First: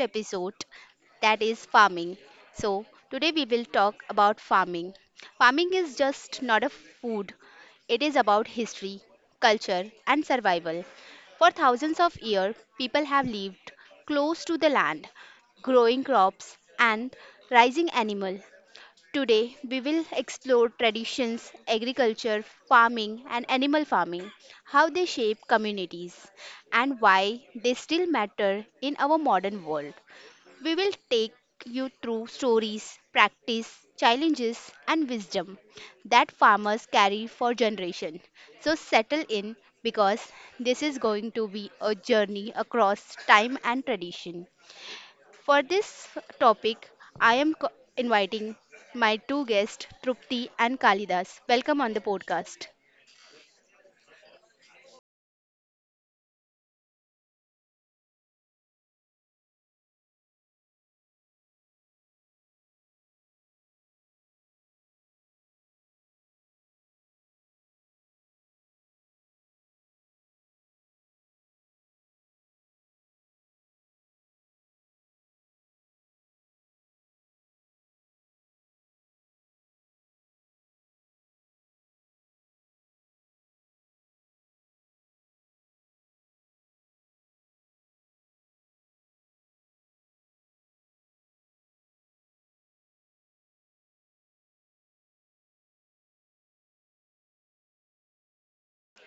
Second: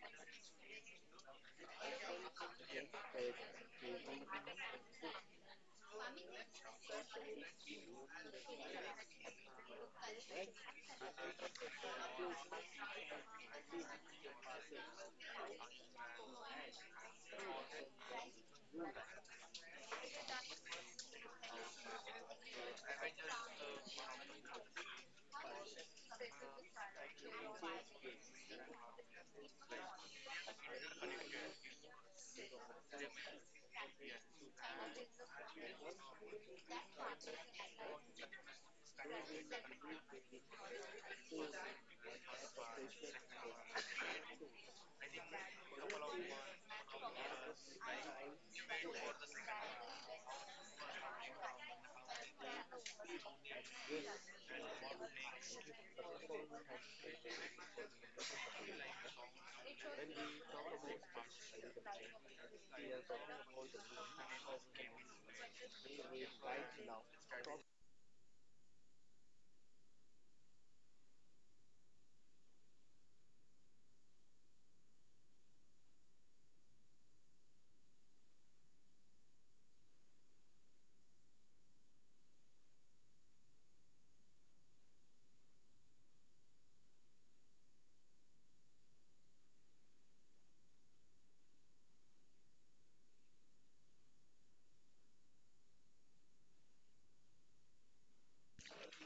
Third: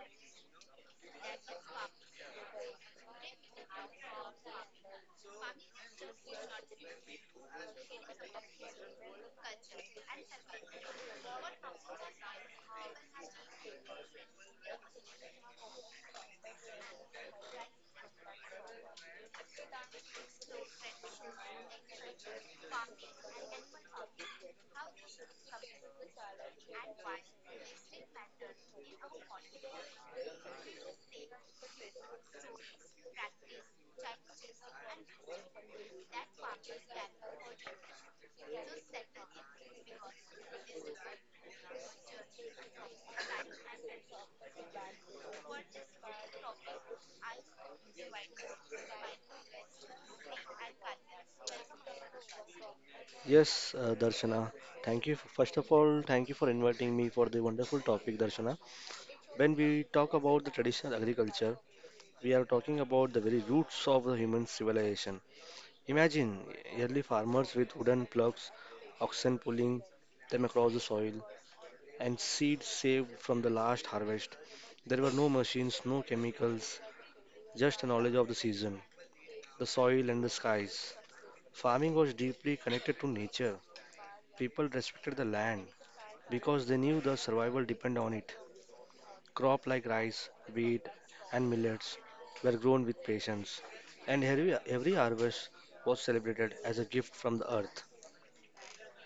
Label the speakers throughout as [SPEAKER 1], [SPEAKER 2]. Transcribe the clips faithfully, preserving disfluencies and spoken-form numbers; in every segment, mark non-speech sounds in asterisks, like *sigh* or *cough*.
[SPEAKER 1] episode that is farming. So, today we will talk about farming. Farming is just not a food, it is about history, culture, and survival. For thousands of years, people have lived close to the land, growing crops and raising animal. Today, we will explore traditions, agriculture, farming, and animal farming, how they shape communities, and why they still matter in our modern world. We will take you through stories, practice, challenges, and wisdom that farmers carry for generations. So, settle in because this is going to be a journey across time and tradition. For this topic, I am co- inviting my two guests, Trupti and Kalidas. Welcome on the podcast.
[SPEAKER 2] Yes, uh, Darshana. Thank you. First of all, thank you for inviting me for the wonderful topic, Darshana. When we talk about the traditional agriculture, we are talking about the very roots of the human civilization. Imagine early farmers with wooden plugs, oxen pulling them across the soil, and seeds saved from the last harvest. There were no machines, no chemicals, just a knowledge of the season, the soil, and the skies. Farming was deeply connected to nature. People respected the land because they knew the survival depended on it. Crop like rice, wheat, and millets were grown with patience, and every, every harvest was celebrated as a gift from the earth.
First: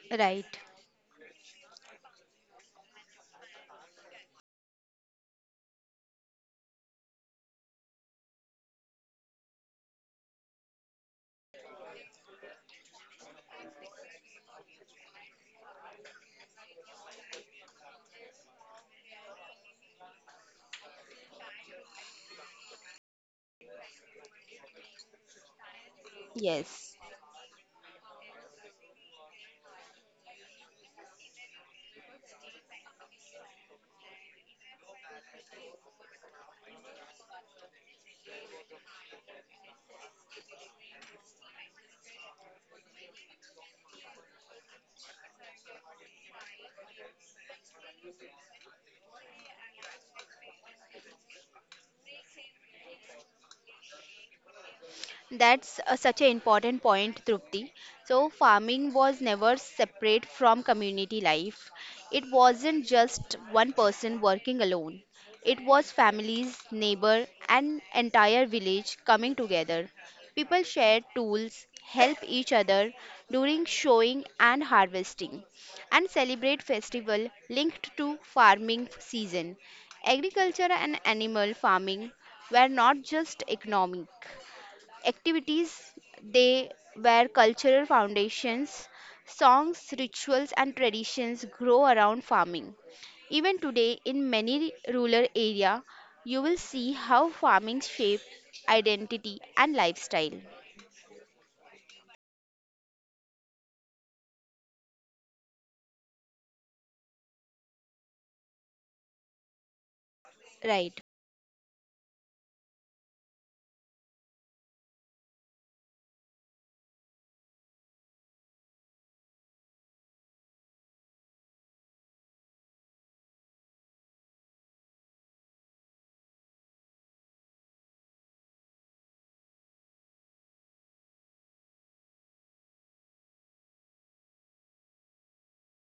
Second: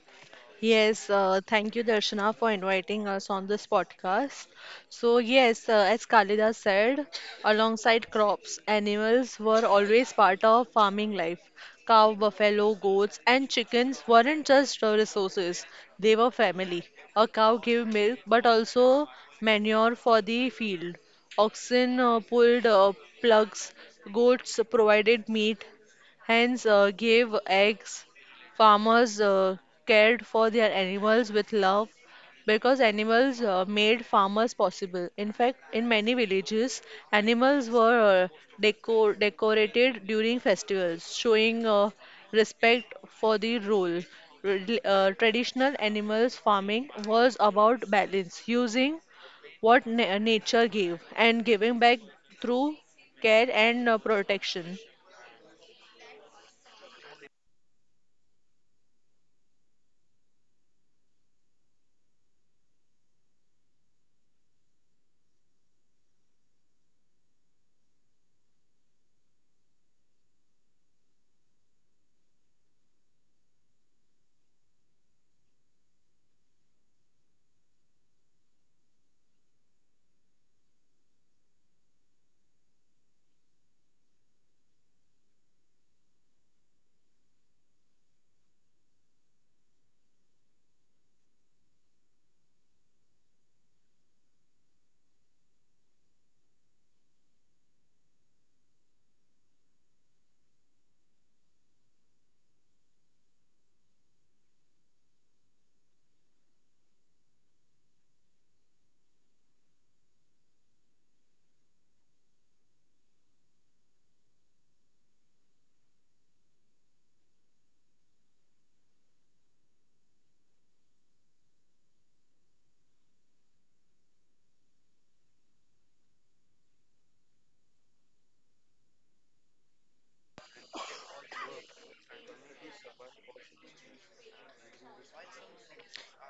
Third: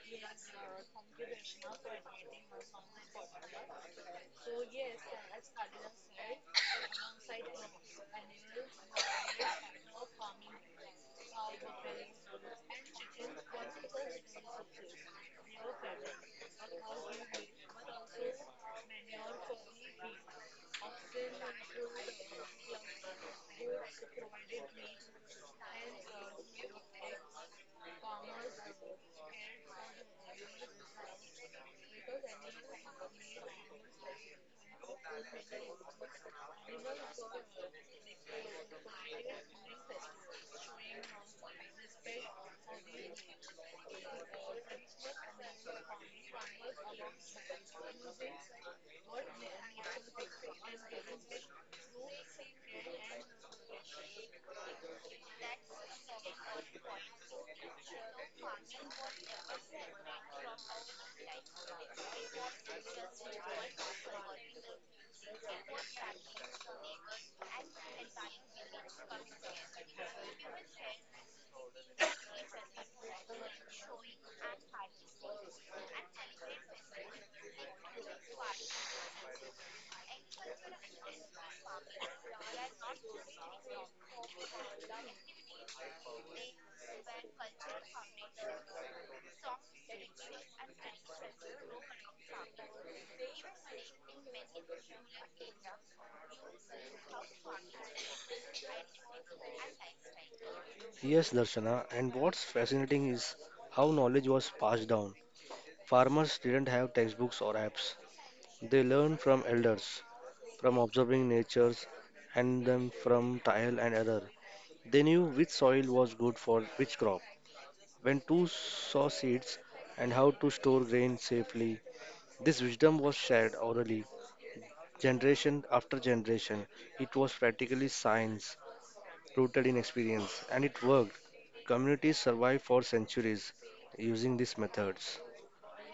[SPEAKER 1] Right.
[SPEAKER 3] Yes, uh, thank you, Darshana, for inviting us on this podcast. So, yes, uh, as Kalida said, alongside crops, animals were always part of farming life. Cow, buffalo, goats, and chickens weren't just uh, resources, they were family. A cow gave milk but also manure for the field. Oxen uh, pulled uh, plugs, goats provided meat, hens uh,
[SPEAKER 1] Yes.
[SPEAKER 3] gave eggs. Farmers uh, cared for their animals with love because animals uh, made farmers possible. In fact, in many villages, animals were uh, decor decorated during festivals, showing uh, respect for the role. Rel- Uh, traditional animals farming was about balance, using what na- nature gave and giving back through care and uh, protection.
[SPEAKER 1] That's uh, such an important point, Trupti. So, farming was never separate from community life. It wasn't just one person working alone, it was families, neighbor, and entire village coming together. People shared tools, help each other during showing and harvesting, and celebrate festival linked to farming season. Agriculture and animal farming were not just economic activities, they where cultural foundations, songs, rituals, and traditions grow around farming. Even today in many rural area you will see how farming shape identity and lifestyle.
[SPEAKER 2] Yes, Darshana, and what's fascinating is how knowledge was passed down. Farmers didn't have textbooks or apps. They learned from elders, from
[SPEAKER 1] Right.
[SPEAKER 2] observing natures, and then from trial and error. They knew which soil was good for which crop, when to sow seeds, and how to store grain safely. This wisdom was shared orally, generation after generation. It was practically science, rooted in experience, and it worked. Communities survived for centuries using these methods.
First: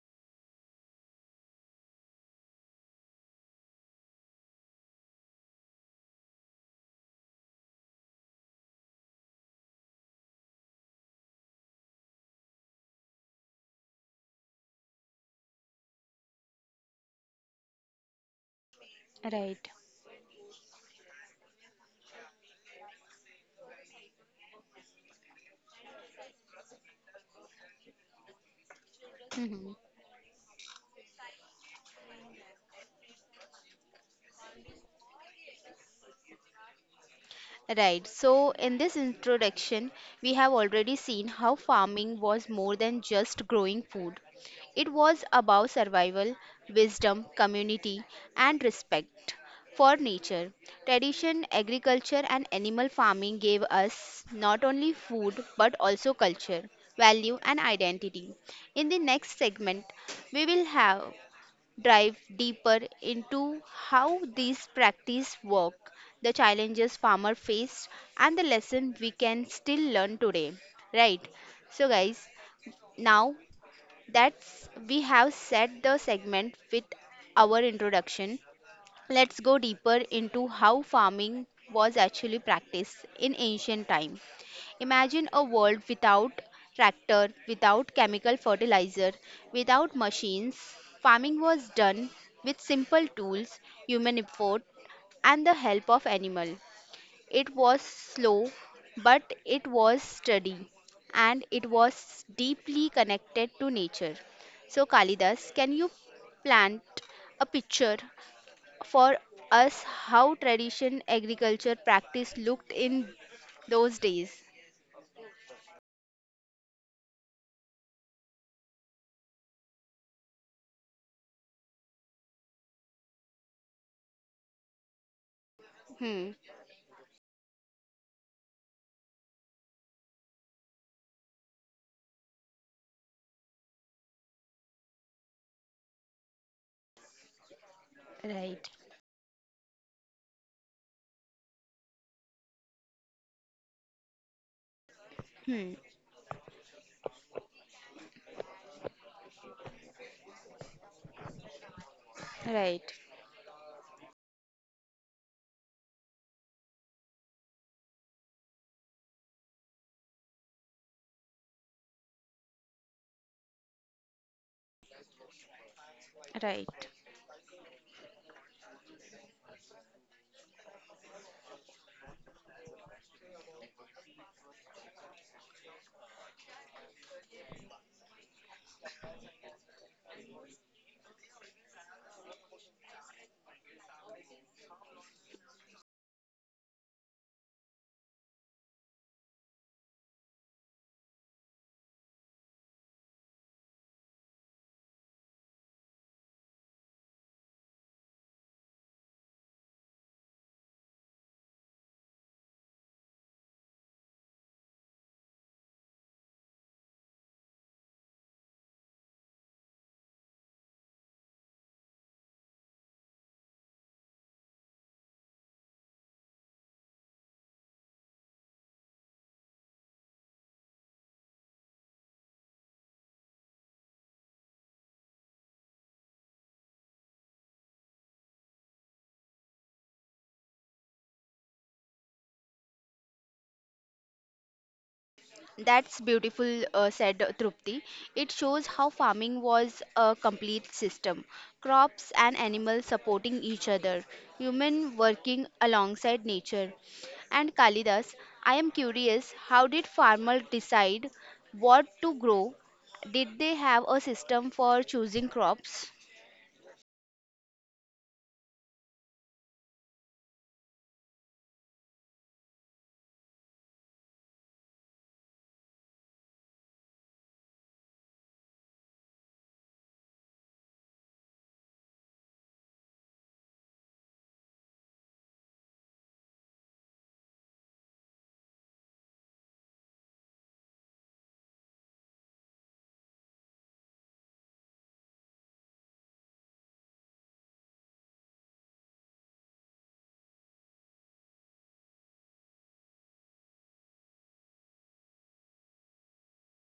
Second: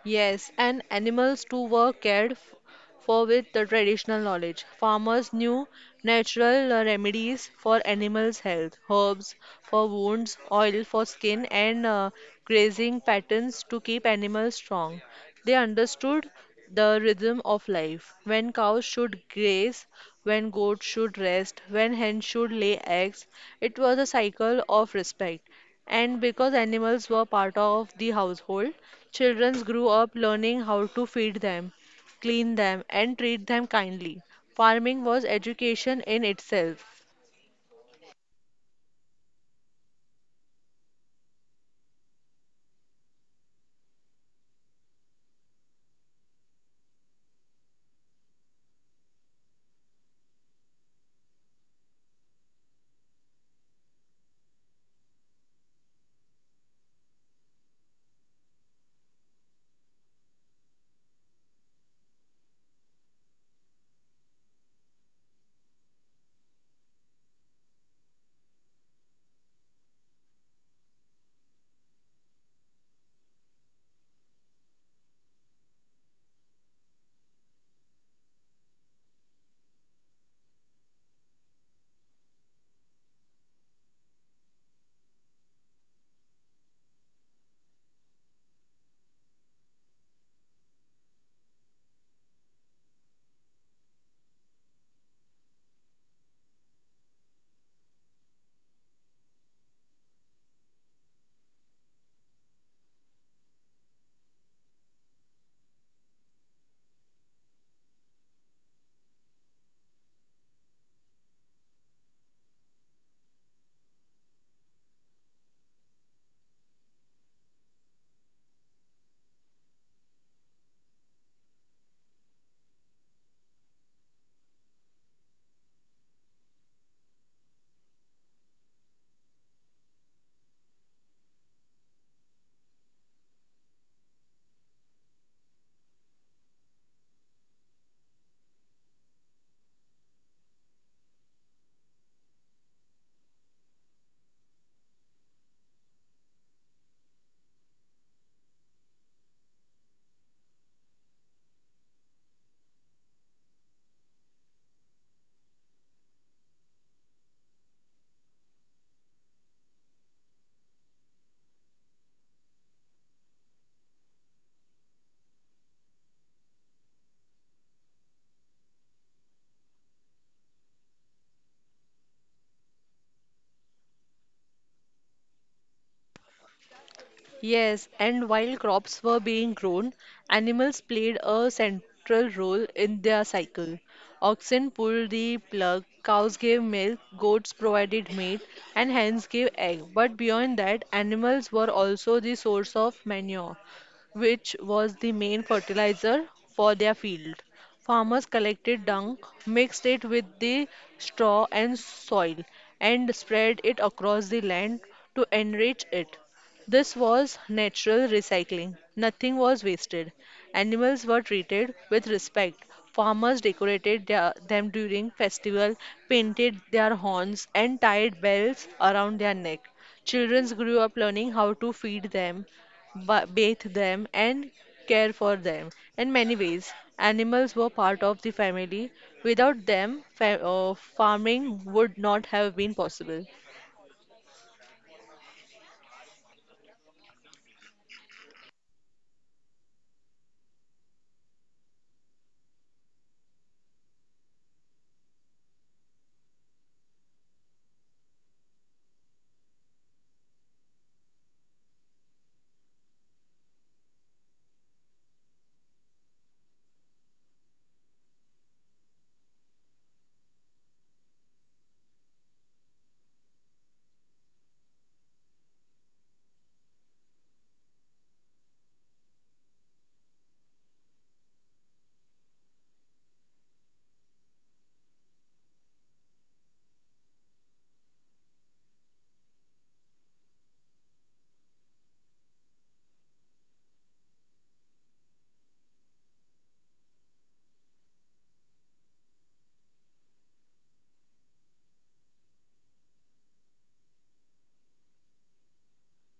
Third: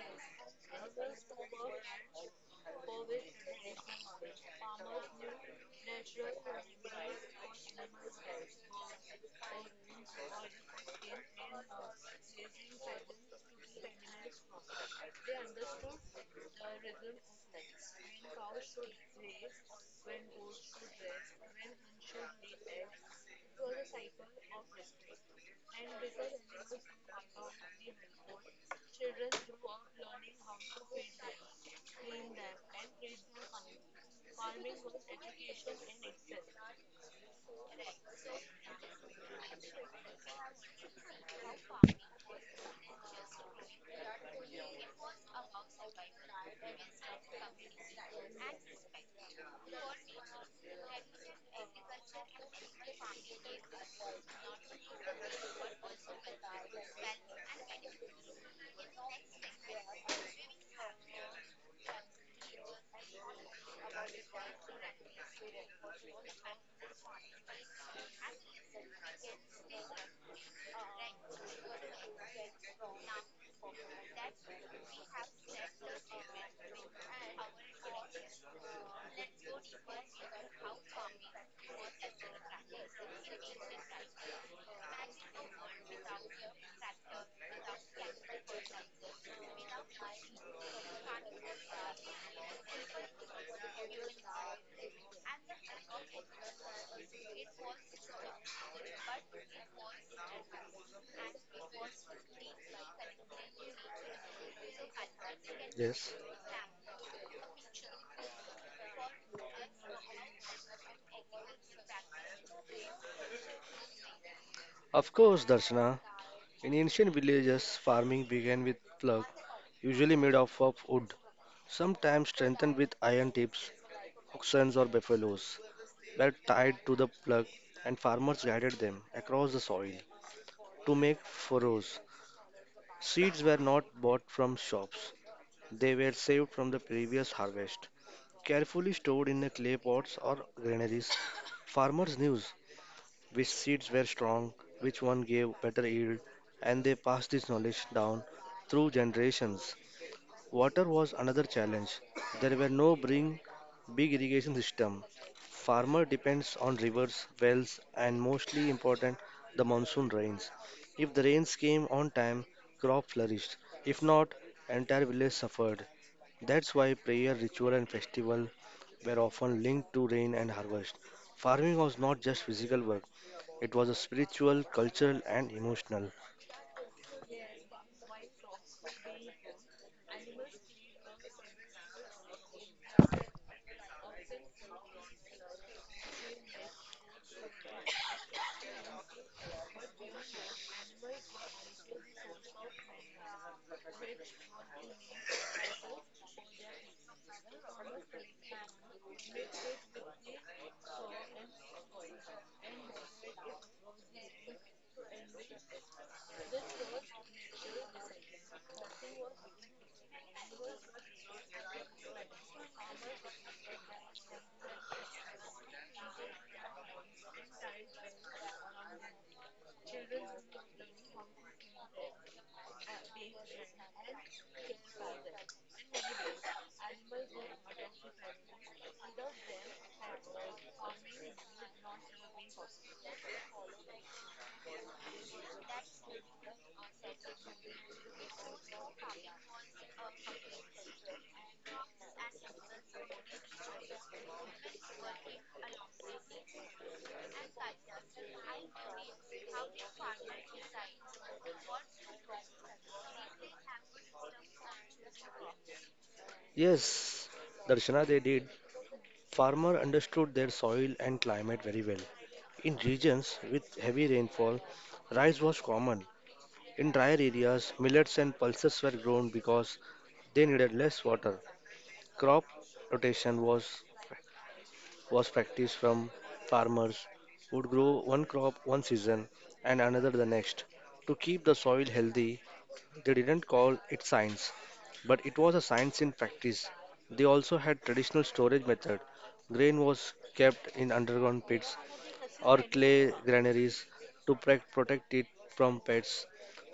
[SPEAKER 3] Yes, and animals too were cared f- for with the traditional knowledge. Farmers knew natural uh, remedies for animals' health, herbs for wounds, oil for skin, and uh, grazing patterns to keep animals strong. They understood the rhythm of life, when cows should
[SPEAKER 1] Right.
[SPEAKER 3] graze, when goats should rest, when hens should lay eggs. It was a cycle of respect. And because animals were part of the household, children
[SPEAKER 1] Mhm.
[SPEAKER 3] grew up learning how to feed them, clean them, and treat them kindly. Farming was education in itself.
[SPEAKER 1] Right, so in this introduction, we have already seen how farming was more than just growing food. It was about survival, wisdom, community, and respect for nature. Tradition, agriculture, and animal farming gave us not only food but also culture, value, and identity. In the next segment, we will have dive deeper into how these practices work, the challenges farmers faced, and the lesson we can still learn today. Right? So, guys, now that we have set the segment with our introduction, let's go deeper into how farming was actually practiced in ancient time. Imagine a world without tractor, without chemical fertilizer, without machines. Farming was done with simple tools, human effort, and the help of animal. It was slow, but it was steady, and it was deeply connected to nature. So, Kalidas, can you
[SPEAKER 2] Yes.
[SPEAKER 1] plant a picture for us how tradition agriculture practice looked in those days?
[SPEAKER 2] Of course, Darshana. In ancient villages, farming began with plug, usually made of of wood, sometimes strengthened with iron tips, oxens or buffaloes, were
[SPEAKER 1] Hmm.
[SPEAKER 2] tied to the plug, and farmers guided them across the soil to make furrows. Seeds were not bought from shops. They were saved from the previous harvest,
[SPEAKER 1] Right.
[SPEAKER 2] carefully stored in the clay pots or granaries. Farmers knew which seeds were strong, which one gave
[SPEAKER 1] Hmm.
[SPEAKER 2] better yield, and they passed this knowledge down through generations. Water was another challenge. There were no
[SPEAKER 1] Right.
[SPEAKER 2] bring big irrigation system. Farmer depends on rivers, wells, and mostly important the monsoon rains. If the rains came on time, crop flourished. If not, entire village suffered.
[SPEAKER 1] Right.
[SPEAKER 2] That's why prayer, ritual, and festival were often linked to rain and harvest. Farming was not just physical work, it was a spiritual, cultural, and emotional.
[SPEAKER 3] Yes, and while crops were being grown, animals played a central role in their cycle. Oxen pulled the plug, cows gave milk, goats provided meat, and hens gave egg. But beyond that, animals were also the source of manure, which was the main fertilizer for their field. Farmers collected dung, mixed it with the straw and soil, and spread it across the land to enrich it. This was natural recycling. Nothing was wasted. Animals were treated with respect. Farmers decorated their, them during festival, painted their horns and tied bells around their neck. Children grew up learning how to feed them, ba- bathe them, and care for them. In many ways, animals were part of the family. Without them, fa- uh, farming would not have been possible.
[SPEAKER 1] That's beautiful, uh, said uh, Trupti. It shows how farming was a complete system, crops and animals supporting each other, human working alongside nature. And Kalidas, I am curious, how did farmers decide what to grow? Did they have a system for choosing crops?
[SPEAKER 2] Yes, Darshana, they did. Farmer understood their soil and climate very well. In regions with heavy rainfall, rice was common. In drier areas, millets and pulses were grown because they needed less water. Crop rotation was was practiced from farmers would grow one crop one season and another the next. To keep the soil healthy, they didn't call it science, but it was a science in practice. They also had traditional storage method. Grain was kept in underground pits or clay granaries to pre- protect it from pests.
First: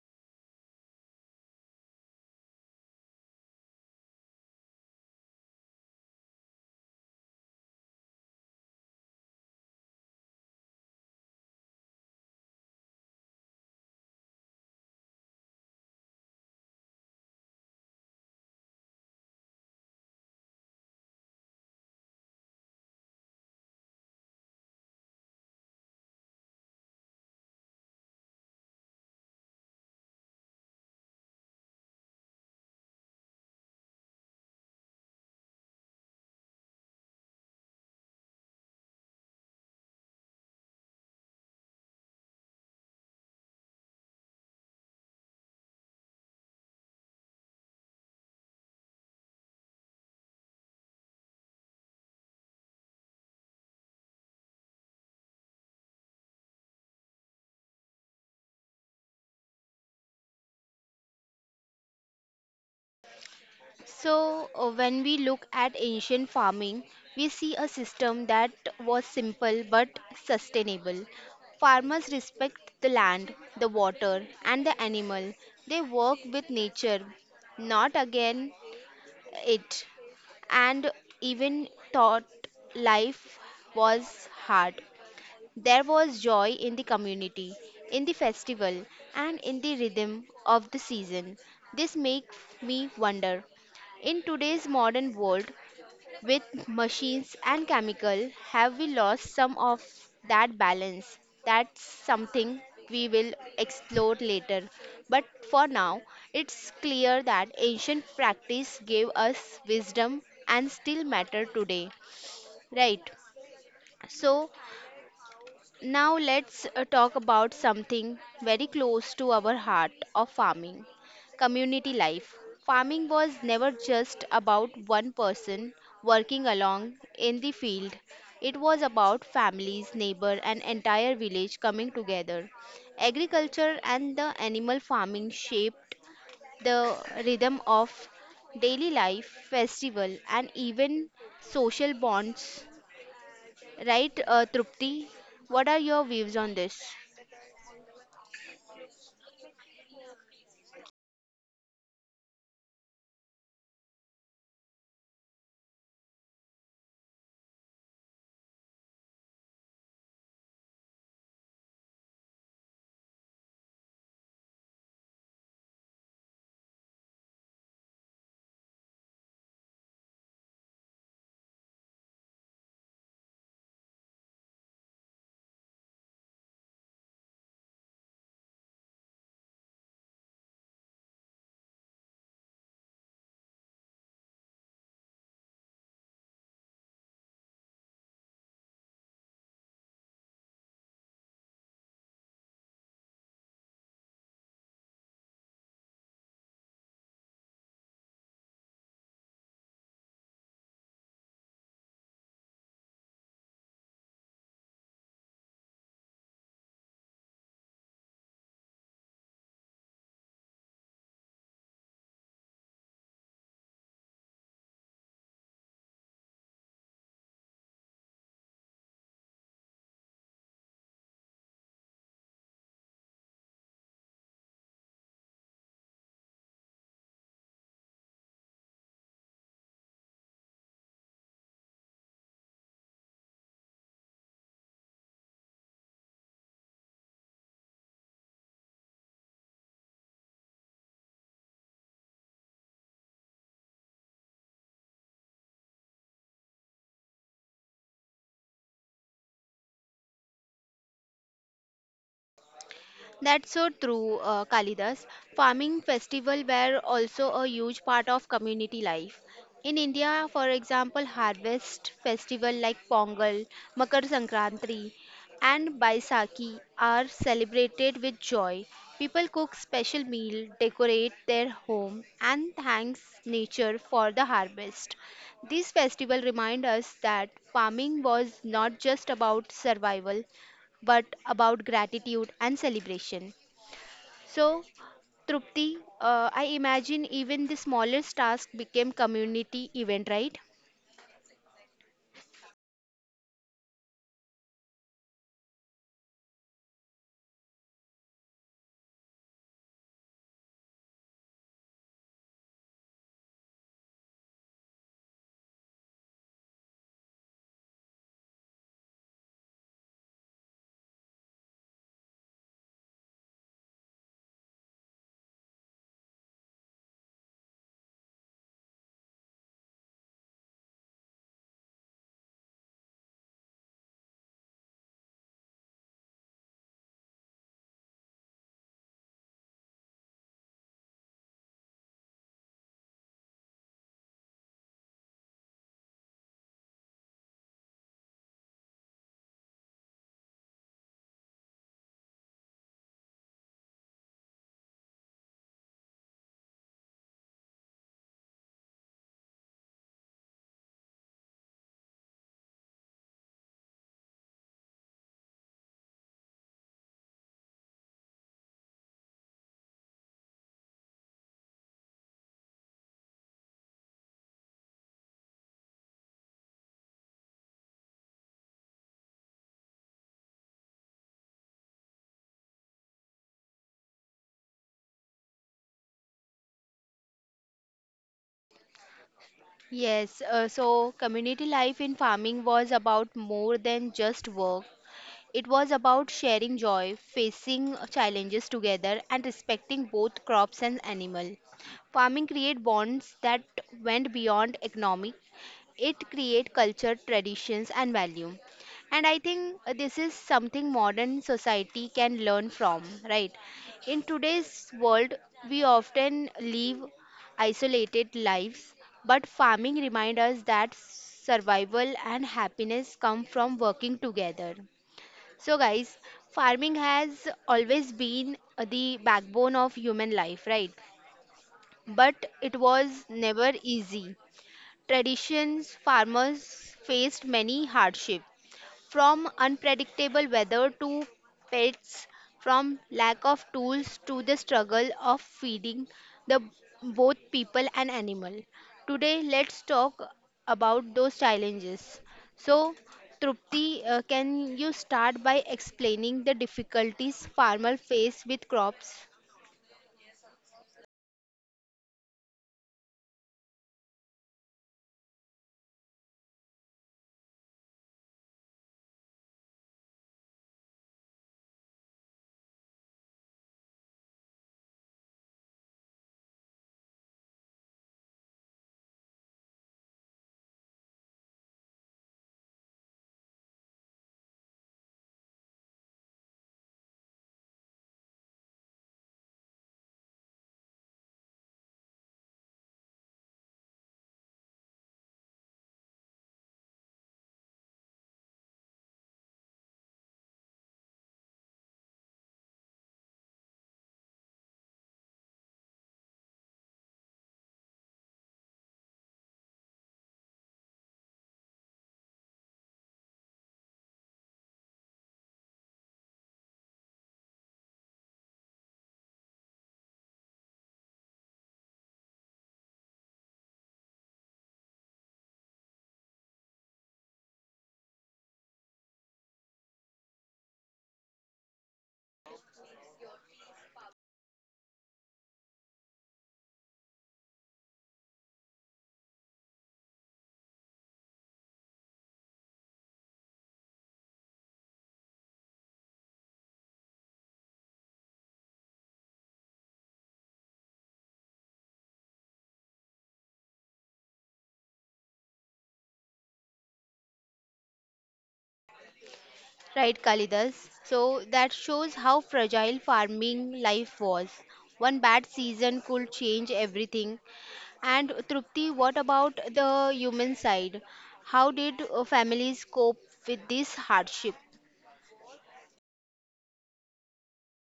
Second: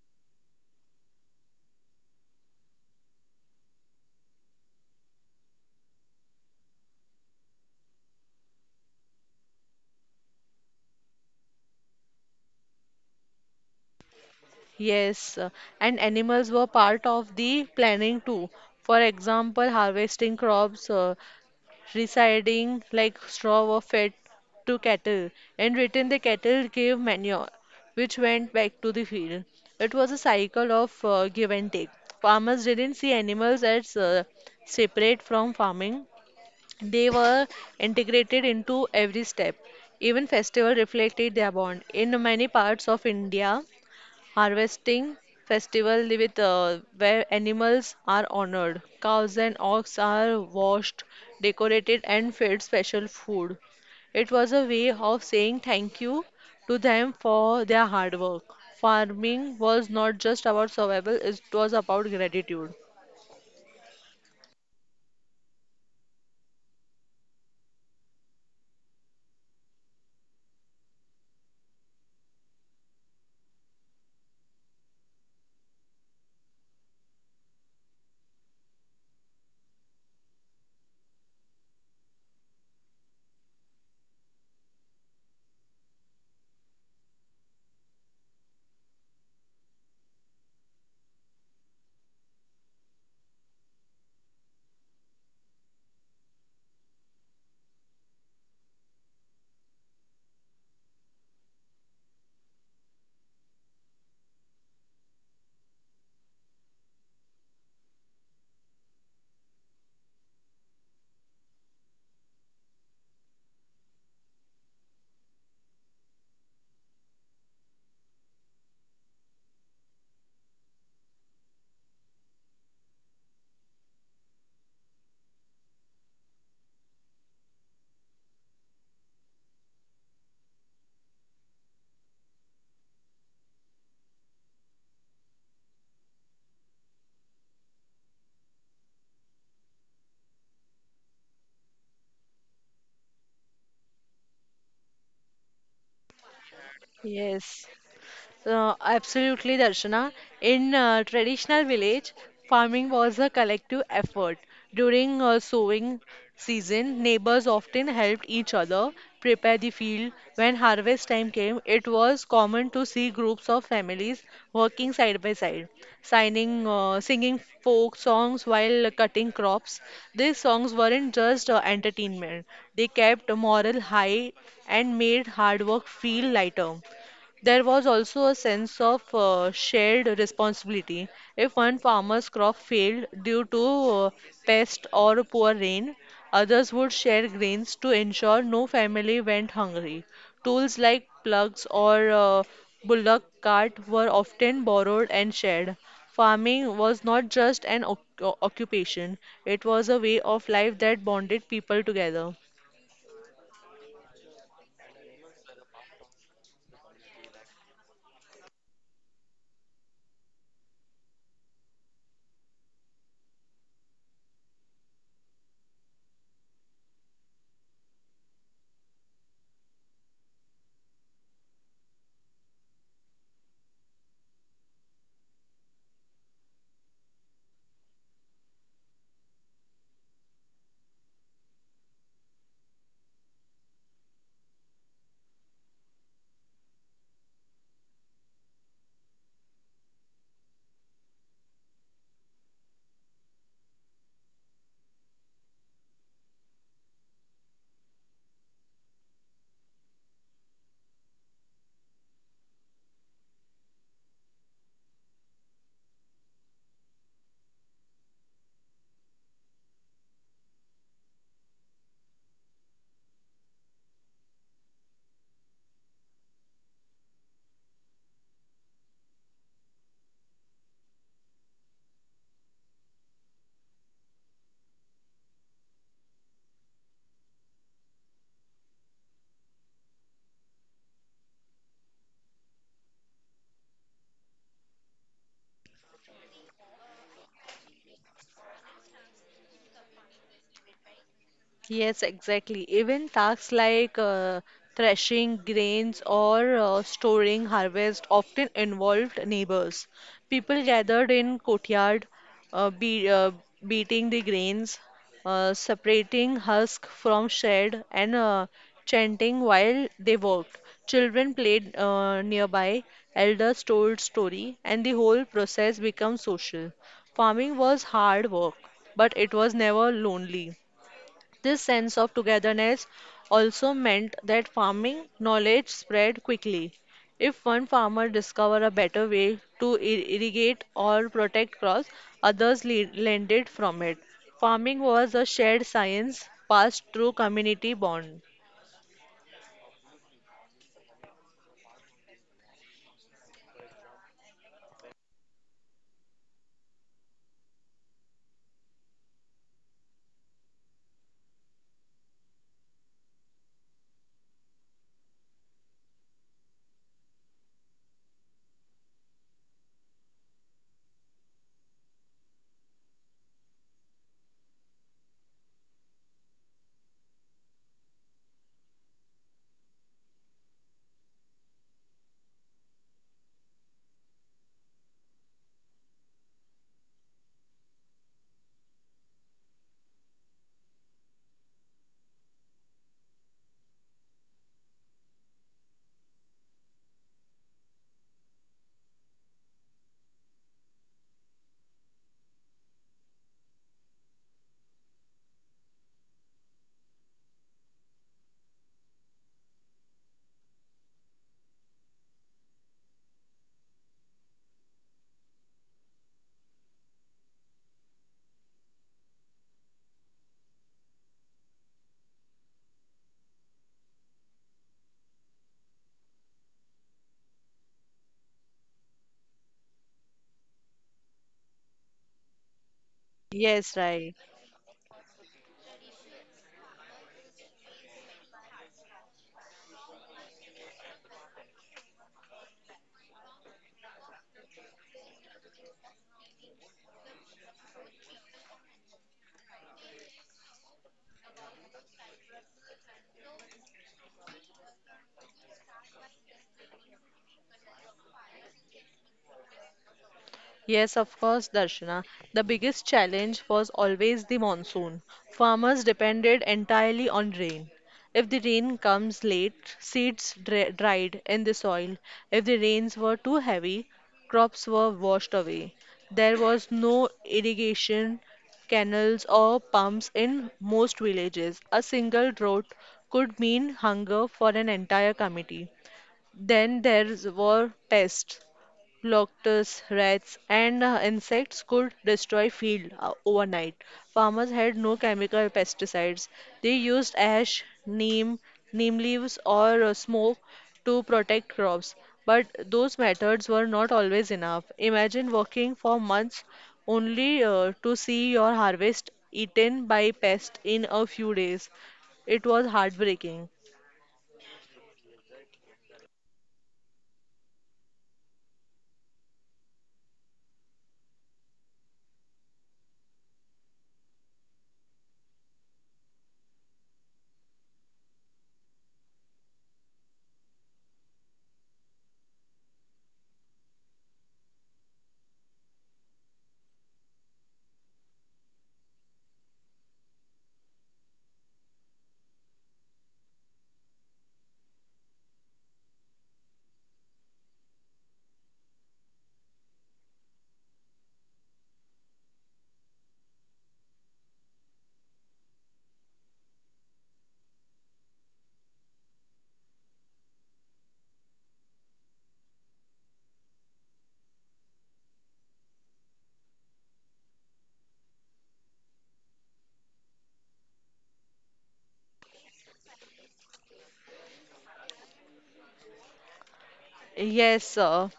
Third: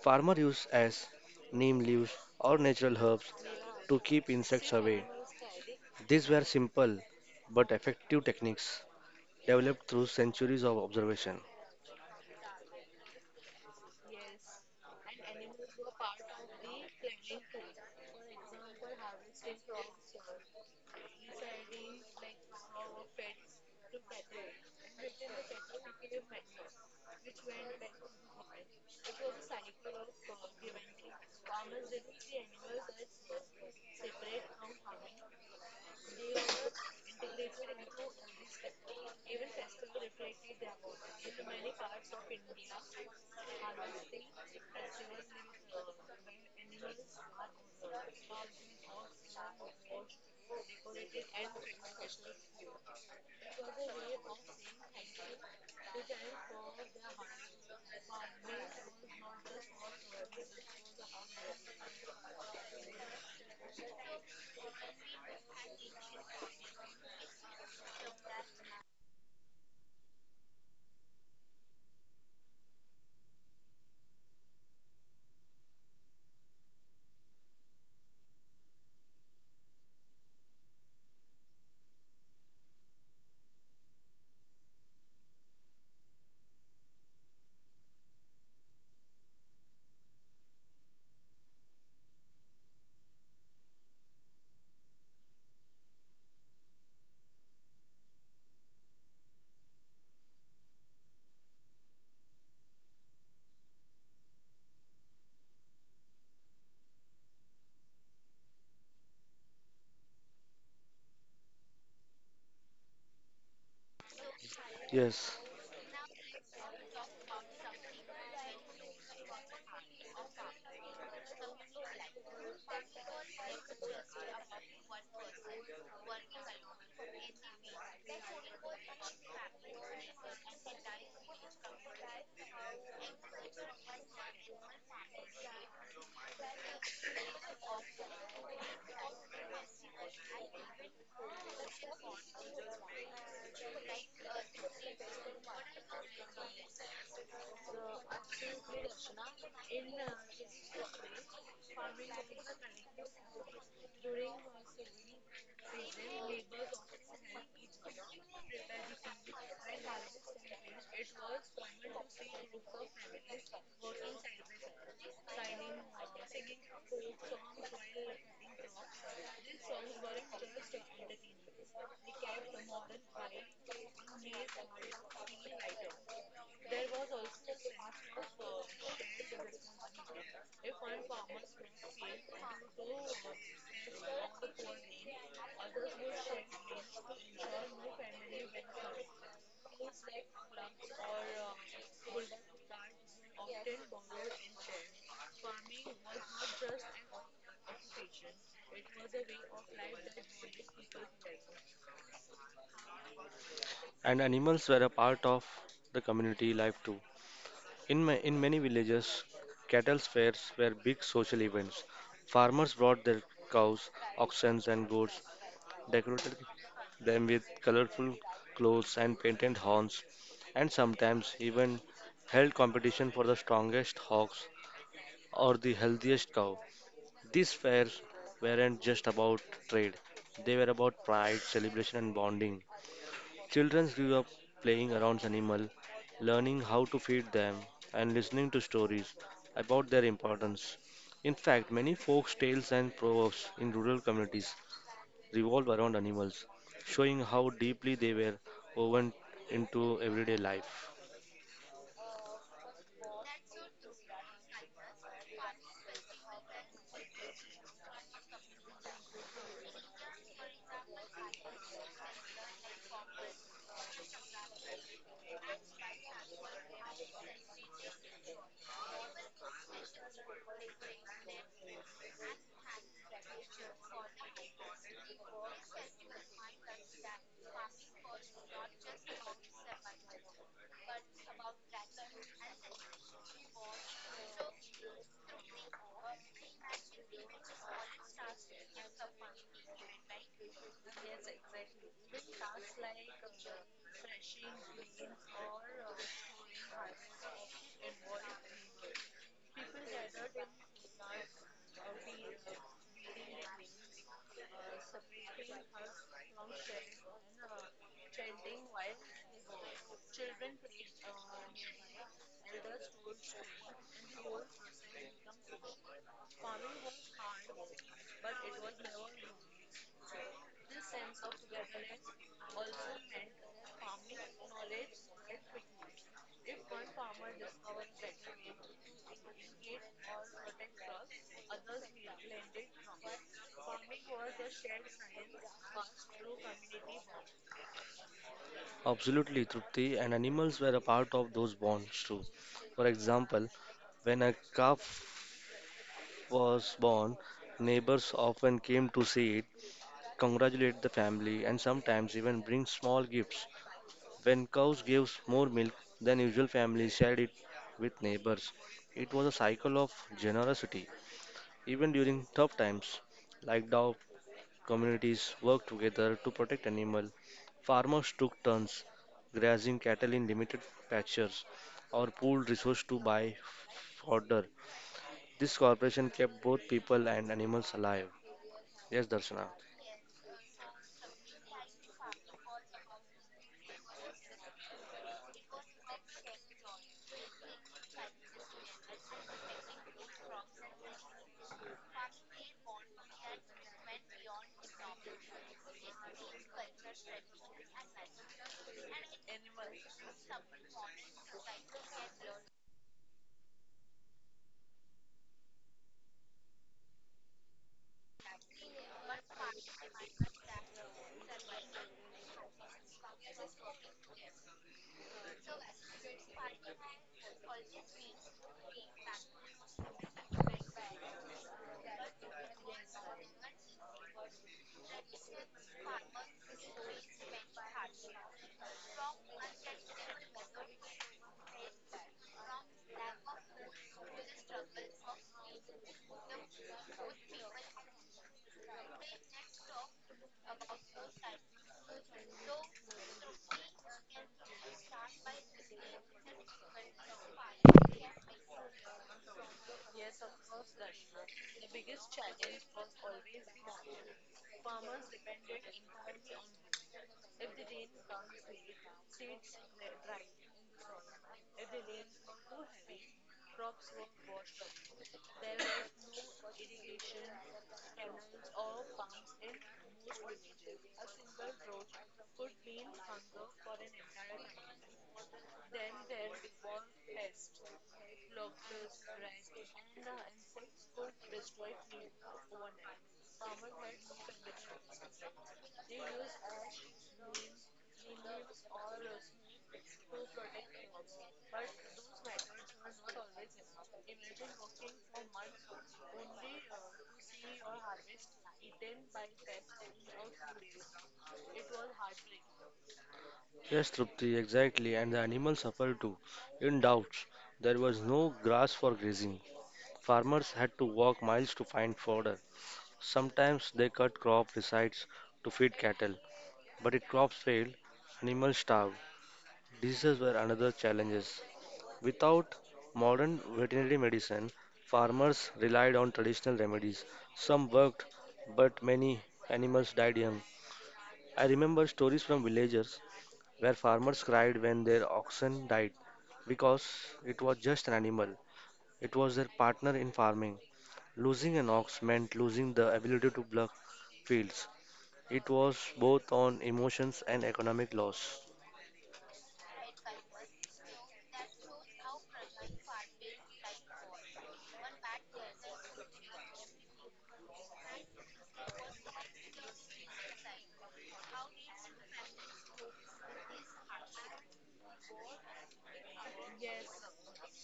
[SPEAKER 2] Farmer used as neem leaves or natural herbs to keep insects away. These were simple but effective techniques developed through centuries of observation.
[SPEAKER 3] Yes, uh, and animals were part of the planning too. For example, harvesting crops, uh, residing like straw were fed to cattle. In return, the cattle gave manure, which went back to the field. It was a cycle of uh, give and take. Farmers didn't see animals as uh, separate from farming, they were integrated into every step. Even festival reflected their bond. In many parts of India, harvesting festival with uh, where animals are honored. Cows and ox are washed, decorated, and fed special food. It was a way of saying thank you to them for their hard work. Farming was not just about survival, it was about gratitude.
[SPEAKER 1] So, uh, when we look at ancient farming, we see a system that was simple but sustainable. Farmers respect the land, the water, and the animal. They work with nature, not again it. And even thought life was hard, there was joy in the community, in the festival, and in the rhythm of the season. This makes me wonder, in today's modern world, with machines and chemical, have we lost some of that balance? That's something we will explore later. But for now, it's clear that ancient practice gave us wisdom and still matter today. Right. So
[SPEAKER 2] Yes,
[SPEAKER 1] now let's uh, talk about something very close to our heart of farming, community life. Farming was never just about one person working along in the field. It was about families, neighbor and entire village coming together. Agriculture and the animal farming shaped the rhythm of daily life, festival and even social bonds. Right, uh, Trupti? What are your views on this?
[SPEAKER 3] Yes. So, absolutely, Darshana. In uh, traditional village, farming was a collective effort. During uh, sowing season, neighbors often helped each other prepare the field. When harvest time came, it was common to see groups of families working side by side, signing, uh, singing folk songs while cutting crops. These songs weren't just uh, entertainment; they kept morale high and made hard work feel lighter. There was also a sense of uh, shared responsibility. If one farmer's crop failed due to uh, pest or poor rain, others would share grains to ensure no family went hungry. Tools like plugs or uh, bullock cart were often borrowed and shared. Farming was not just an oc- occupation, it was a way of life that bonded people together.
[SPEAKER 2] and animals were a part of the community life too. In, ma- in many villages, cattle fairs were big social events. Farmers brought their cows, oxen, and goats, decorated them with colorful clothes and painted horns, and sometimes even held competition for the strongest hogs or the healthiest cow. These fairs weren't just about trade, they were about pride, celebration, and bonding. Children grew up playing around animals, learning how to feed them, and listening to stories about their importance. In fact, many folk tales and proverbs in rural communities revolve around animals, showing how deeply they were woven into everyday life.
[SPEAKER 1] That's so true, uh, Kalidas. Farming festival were also a huge part of community life. In India, for example, harvest festival like Pongal, Makar Sankranti, and Baisakhi are celebrated with joy. People cook special meal, decorate their home, and thanks nature for the harvest. These festivals remind us that farming was not just about survival, but about gratitude and celebration. So, Trupti, uh, I imagine even the smallest task became community event, right?
[SPEAKER 3] Yes, exactly. Even tasks like uh, threshing grains or uh, storing harvest often involved neighbors. People gathered in courtyard, uh, be, uh, beating the grains, uh, separating husk from shred, and uh, chanting while they worked. Children played uh, nearby, elders told story, and the whole process became social. Farming was hard work, but it was never lonely. This sense of togetherness also meant that farming knowledge spread quickly. If one farmer discovered a better way to ir- irrigate or protect crops, others le- learned from it. Farming was a shared science passed through community bond.
[SPEAKER 2] Absolutely, Trupti, and animals were a part of those bonds too. For example, when a calf was born, neighbors often came to see it, congratulate the family, and sometimes even bring small gifts. When cows gives more milk than usual, families shared it with neighbors. It was a cycle of generosity. Even during tough times, like dog communities worked together to protect animal. Farmers took turns grazing cattle in limited pastures or pooled resources to buy fodder. This cooperation kept both people and animals alive. Yes, Darshana.
[SPEAKER 1] Yes, uh, so community life in farming was about more than just work. It was about sharing joy, facing challenges together, and respecting both crops and animal. Farming create bonds that went beyond economic. It create culture, traditions, and value. And I think uh, this is something modern society can learn from, right? In today's world, we often live isolated lives, but farming reminds us that survival and happiness come from working together. So, guys, farming has always been uh, the backbone of human life, right? But it was
[SPEAKER 3] Yes,
[SPEAKER 1] never
[SPEAKER 3] right.
[SPEAKER 1] easy. Traditions, farmers faced many hardships, from unpredictable weather to pests, from lack of tools to the struggle of feeding the both people and animal. Today, let's talk about those challenges. So, Trupti, uh, can you start by explaining the difficulties farmers face with crops?
[SPEAKER 3] Yes, of course, Darshana. The biggest challenge was always the monsoon. Farmers depended entirely on rain. If the rain comes late, seeds dri- dried in the soil. If the rains were too heavy, crops were washed away. There was no irrigation, canals, or pumps in most villages. A single drought could mean hunger for an entire community. Then there were pests. Locusts, rats, and uh, insects could destroy field uh, overnight. Farmers had no chemical pesticides. They used ash, neem, neem leaves, or uh, smoke to protect crops. But those methods were not always enough. Imagine working for months only uh, to see your harvest eaten by pests in a few days. It was heartbreaking.
[SPEAKER 2] Yes, Trupti, exactly, and the animals suffered too. In doubts, there was no grass for grazing. Farmers had to walk miles to find fodder. Sometimes they cut crop resides to feed cattle, but if crops failed, animals starved. Diseases were another challenges. Without modern veterinary medicine, farmers relied on traditional remedies. Some worked, but many animals died young. I remember stories from villagers where farmers cried when their oxen died because it was just an animal, it was their partner in farming. Losing an ox meant losing the ability to plough fields. It was both on emotions and economic loss.
[SPEAKER 1] Right, Kalidas. So that shows how fragile farming life was. One bad season could change everything. And Trupti, what about the human side? How did uh, families cope with this hardship?
[SPEAKER 3] Yes, sir.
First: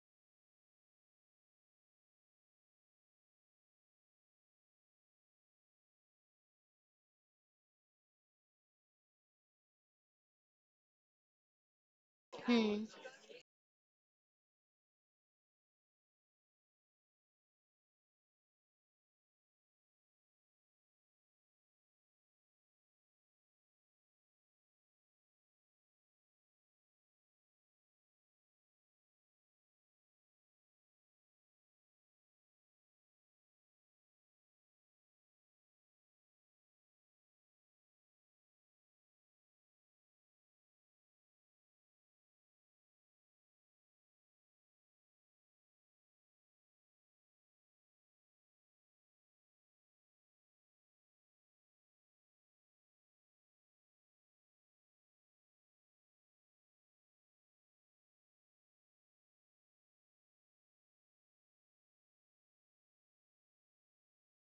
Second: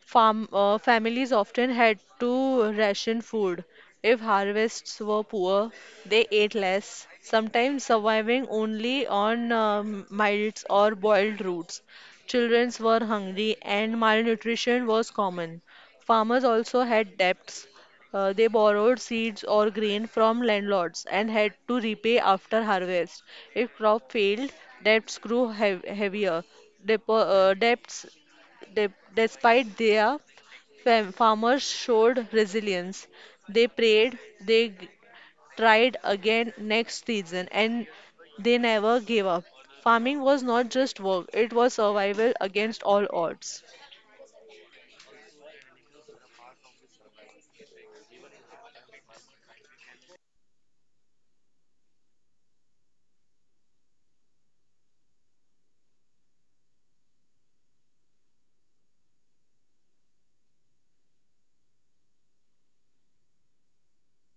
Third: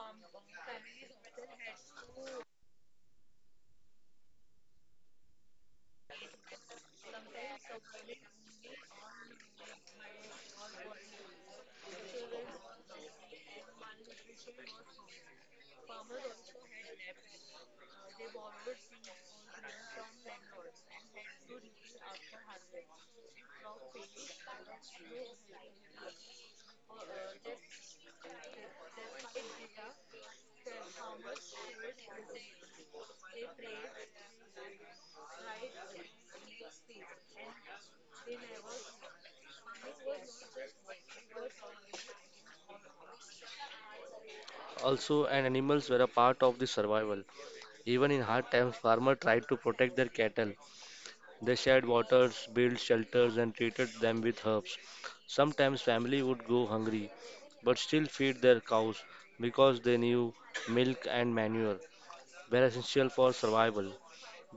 [SPEAKER 3] Farm uh, Families often had to ration food. If harvests were poor, they ate less, sometimes surviving only on um, mites or boiled roots. Children
[SPEAKER 1] Hmm.
[SPEAKER 3] were hungry and malnutrition was common. Farmers also had debts. Uh, they borrowed seeds or grain from landlords and had to repay after harvest. If crop failed, debts grew heav- heavier. Depo- uh, debts De- despite their fam- farmers showed resilience. They prayed, they g- tried again next season, and they never gave up. Farming was not just work, it was survival against all odds.
[SPEAKER 2] Also, and animals were a part of the survival. Even in hard times, farmers tried to protect their cattle. They shared waters, built shelters, and treated them with herbs. Sometimes family would go hungry, but still feed their cows because they knew milk and manure were essential for survival.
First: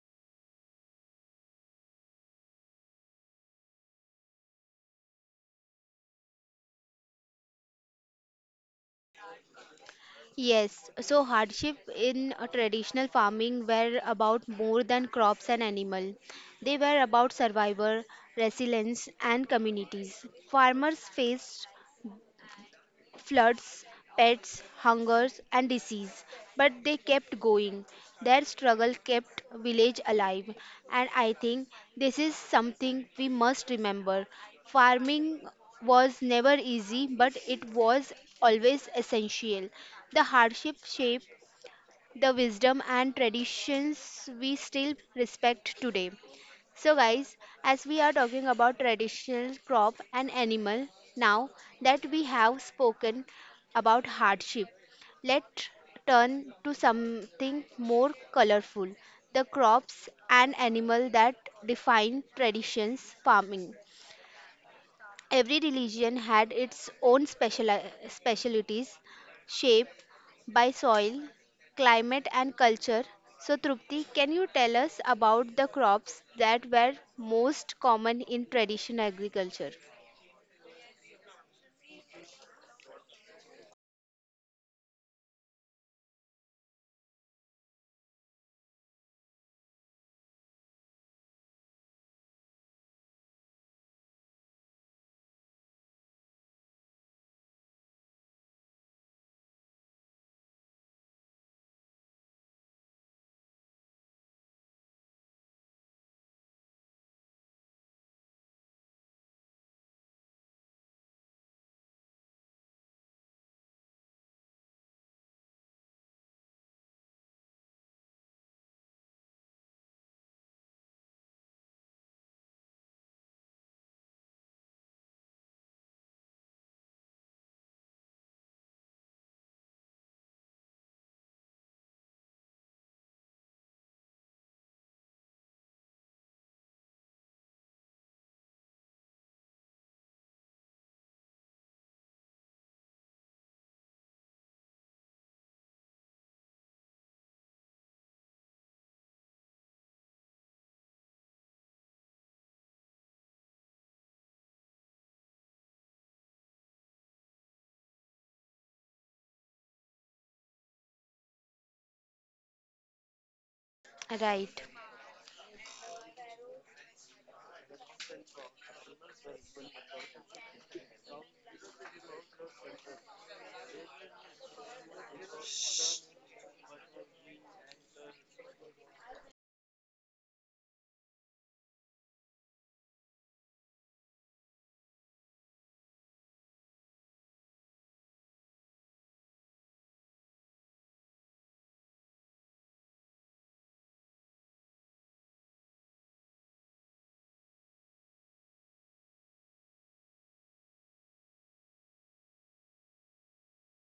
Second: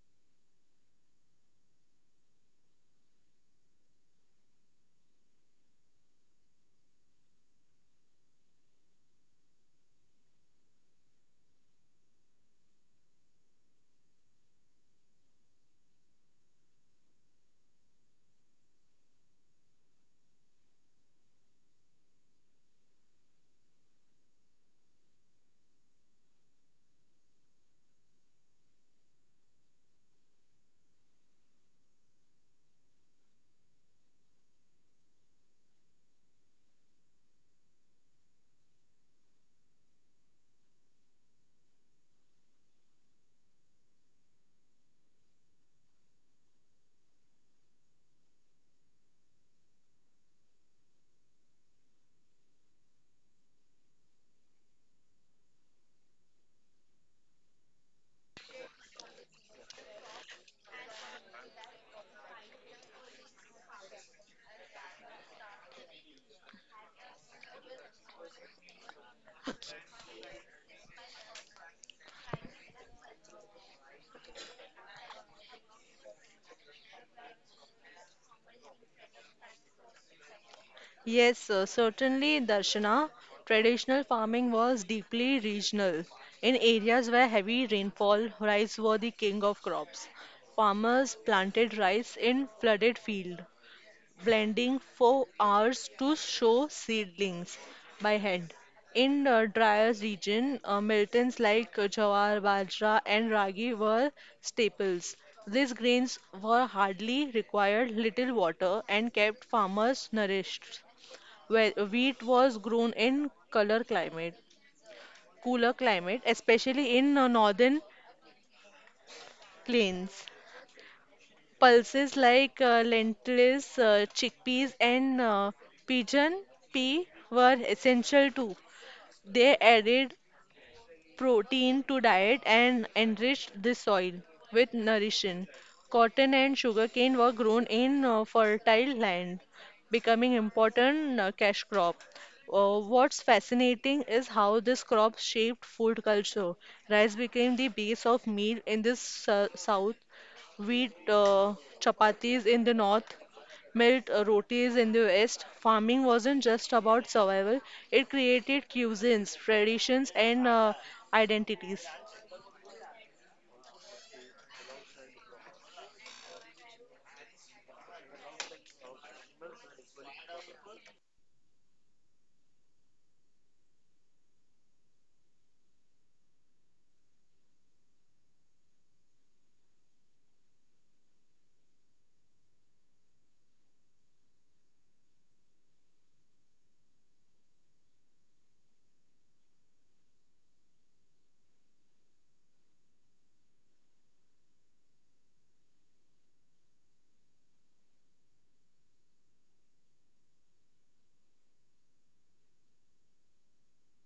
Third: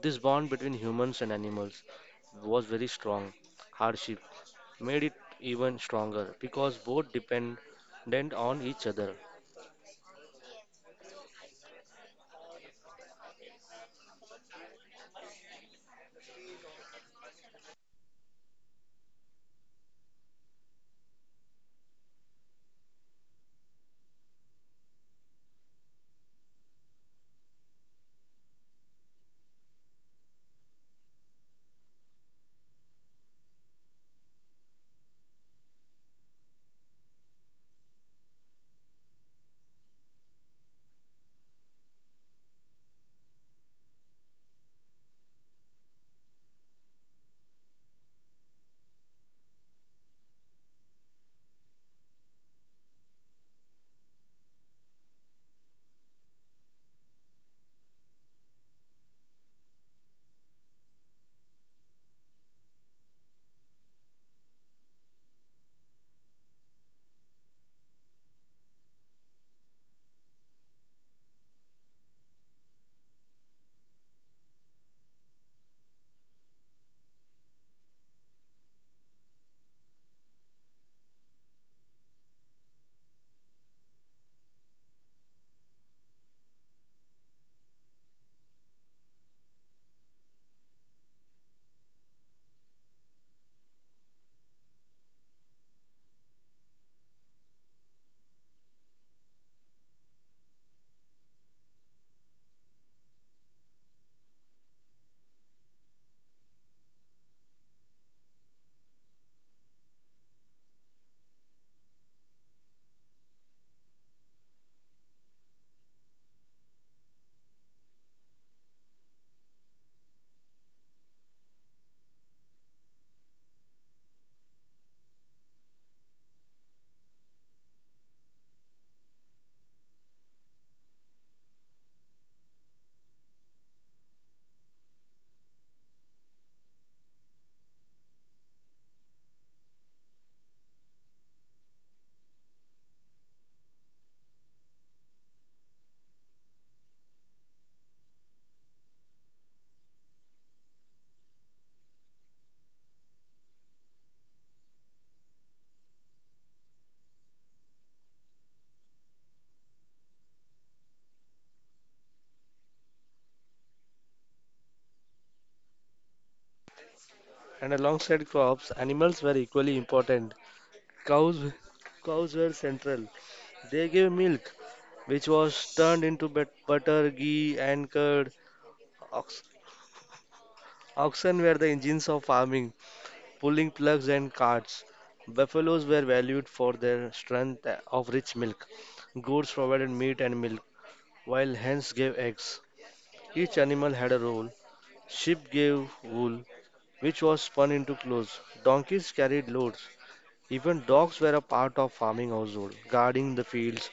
[SPEAKER 2] This bond between humans and animals was very strong. Hardship made it even stronger because both dependent on each other.
[SPEAKER 1] Yes, so hardship in a traditional farming were about more than crops and animal. They were about survival, resilience, and communities. Farmers faced floods, pets, hungers, and disease. But they kept going. Their struggle kept village alive. And I think this is something we must remember. Farming was never easy, but it was always essential. The hardship shaped the wisdom and traditions we still respect today. So, guys, as we are talking about traditional crop and animal, now that we have spoken about hardship, let's turn to something more colorful, the crops and animal that define traditions farming. Every religion had its own special, specialities, shaped by soil, climate, and culture. So, Trupti, can you tell us about the crops that were most common in traditional agriculture?
[SPEAKER 3] Yes, sir, certainly, Darshana. Traditional farming was deeply regional. In areas where heavy rainfall, rice were the king of crops. Farmers planted rice in flooded fields, blending for hours to show seedlings by hand. In the drier region, uh, miltons like uh, jawar, bajra, and ragi were staples. These grains were hardly required little water and kept farmers nourished. Where wheat was grown in color climate, cooler climate, especially in uh, northern plains. Pulses like uh, lentils, uh, chickpeas, and uh, pigeon pea were essential too. They added protein to diet and enriched the soil with nutrition. Cotton and sugarcane were grown in uh, fertile land, becoming important uh, cash crop. Uh, what's fascinating is how this crop shaped food culture. Rice became the base of meal in the s- south, wheat, uh, chapatis in the north, Melt uh, rotis in the West. Farming wasn't just about survival, it created cuisines, traditions, and uh, identities.
[SPEAKER 1] Right.
[SPEAKER 2] And alongside crops, animals were equally important. Cows, cows were central. They gave milk, which was turned into but- butter, ghee, and curd. Ox- Oxen were the engines of farming, pulling plugs and carts. Buffaloes were valued for their strength of rich milk. Goats provided meat and milk, while hens gave eggs. Each animal had a role. Sheep gave wool, which was spun into clothes. Donkeys carried loads. Even dogs were a part of farming household, guarding the fields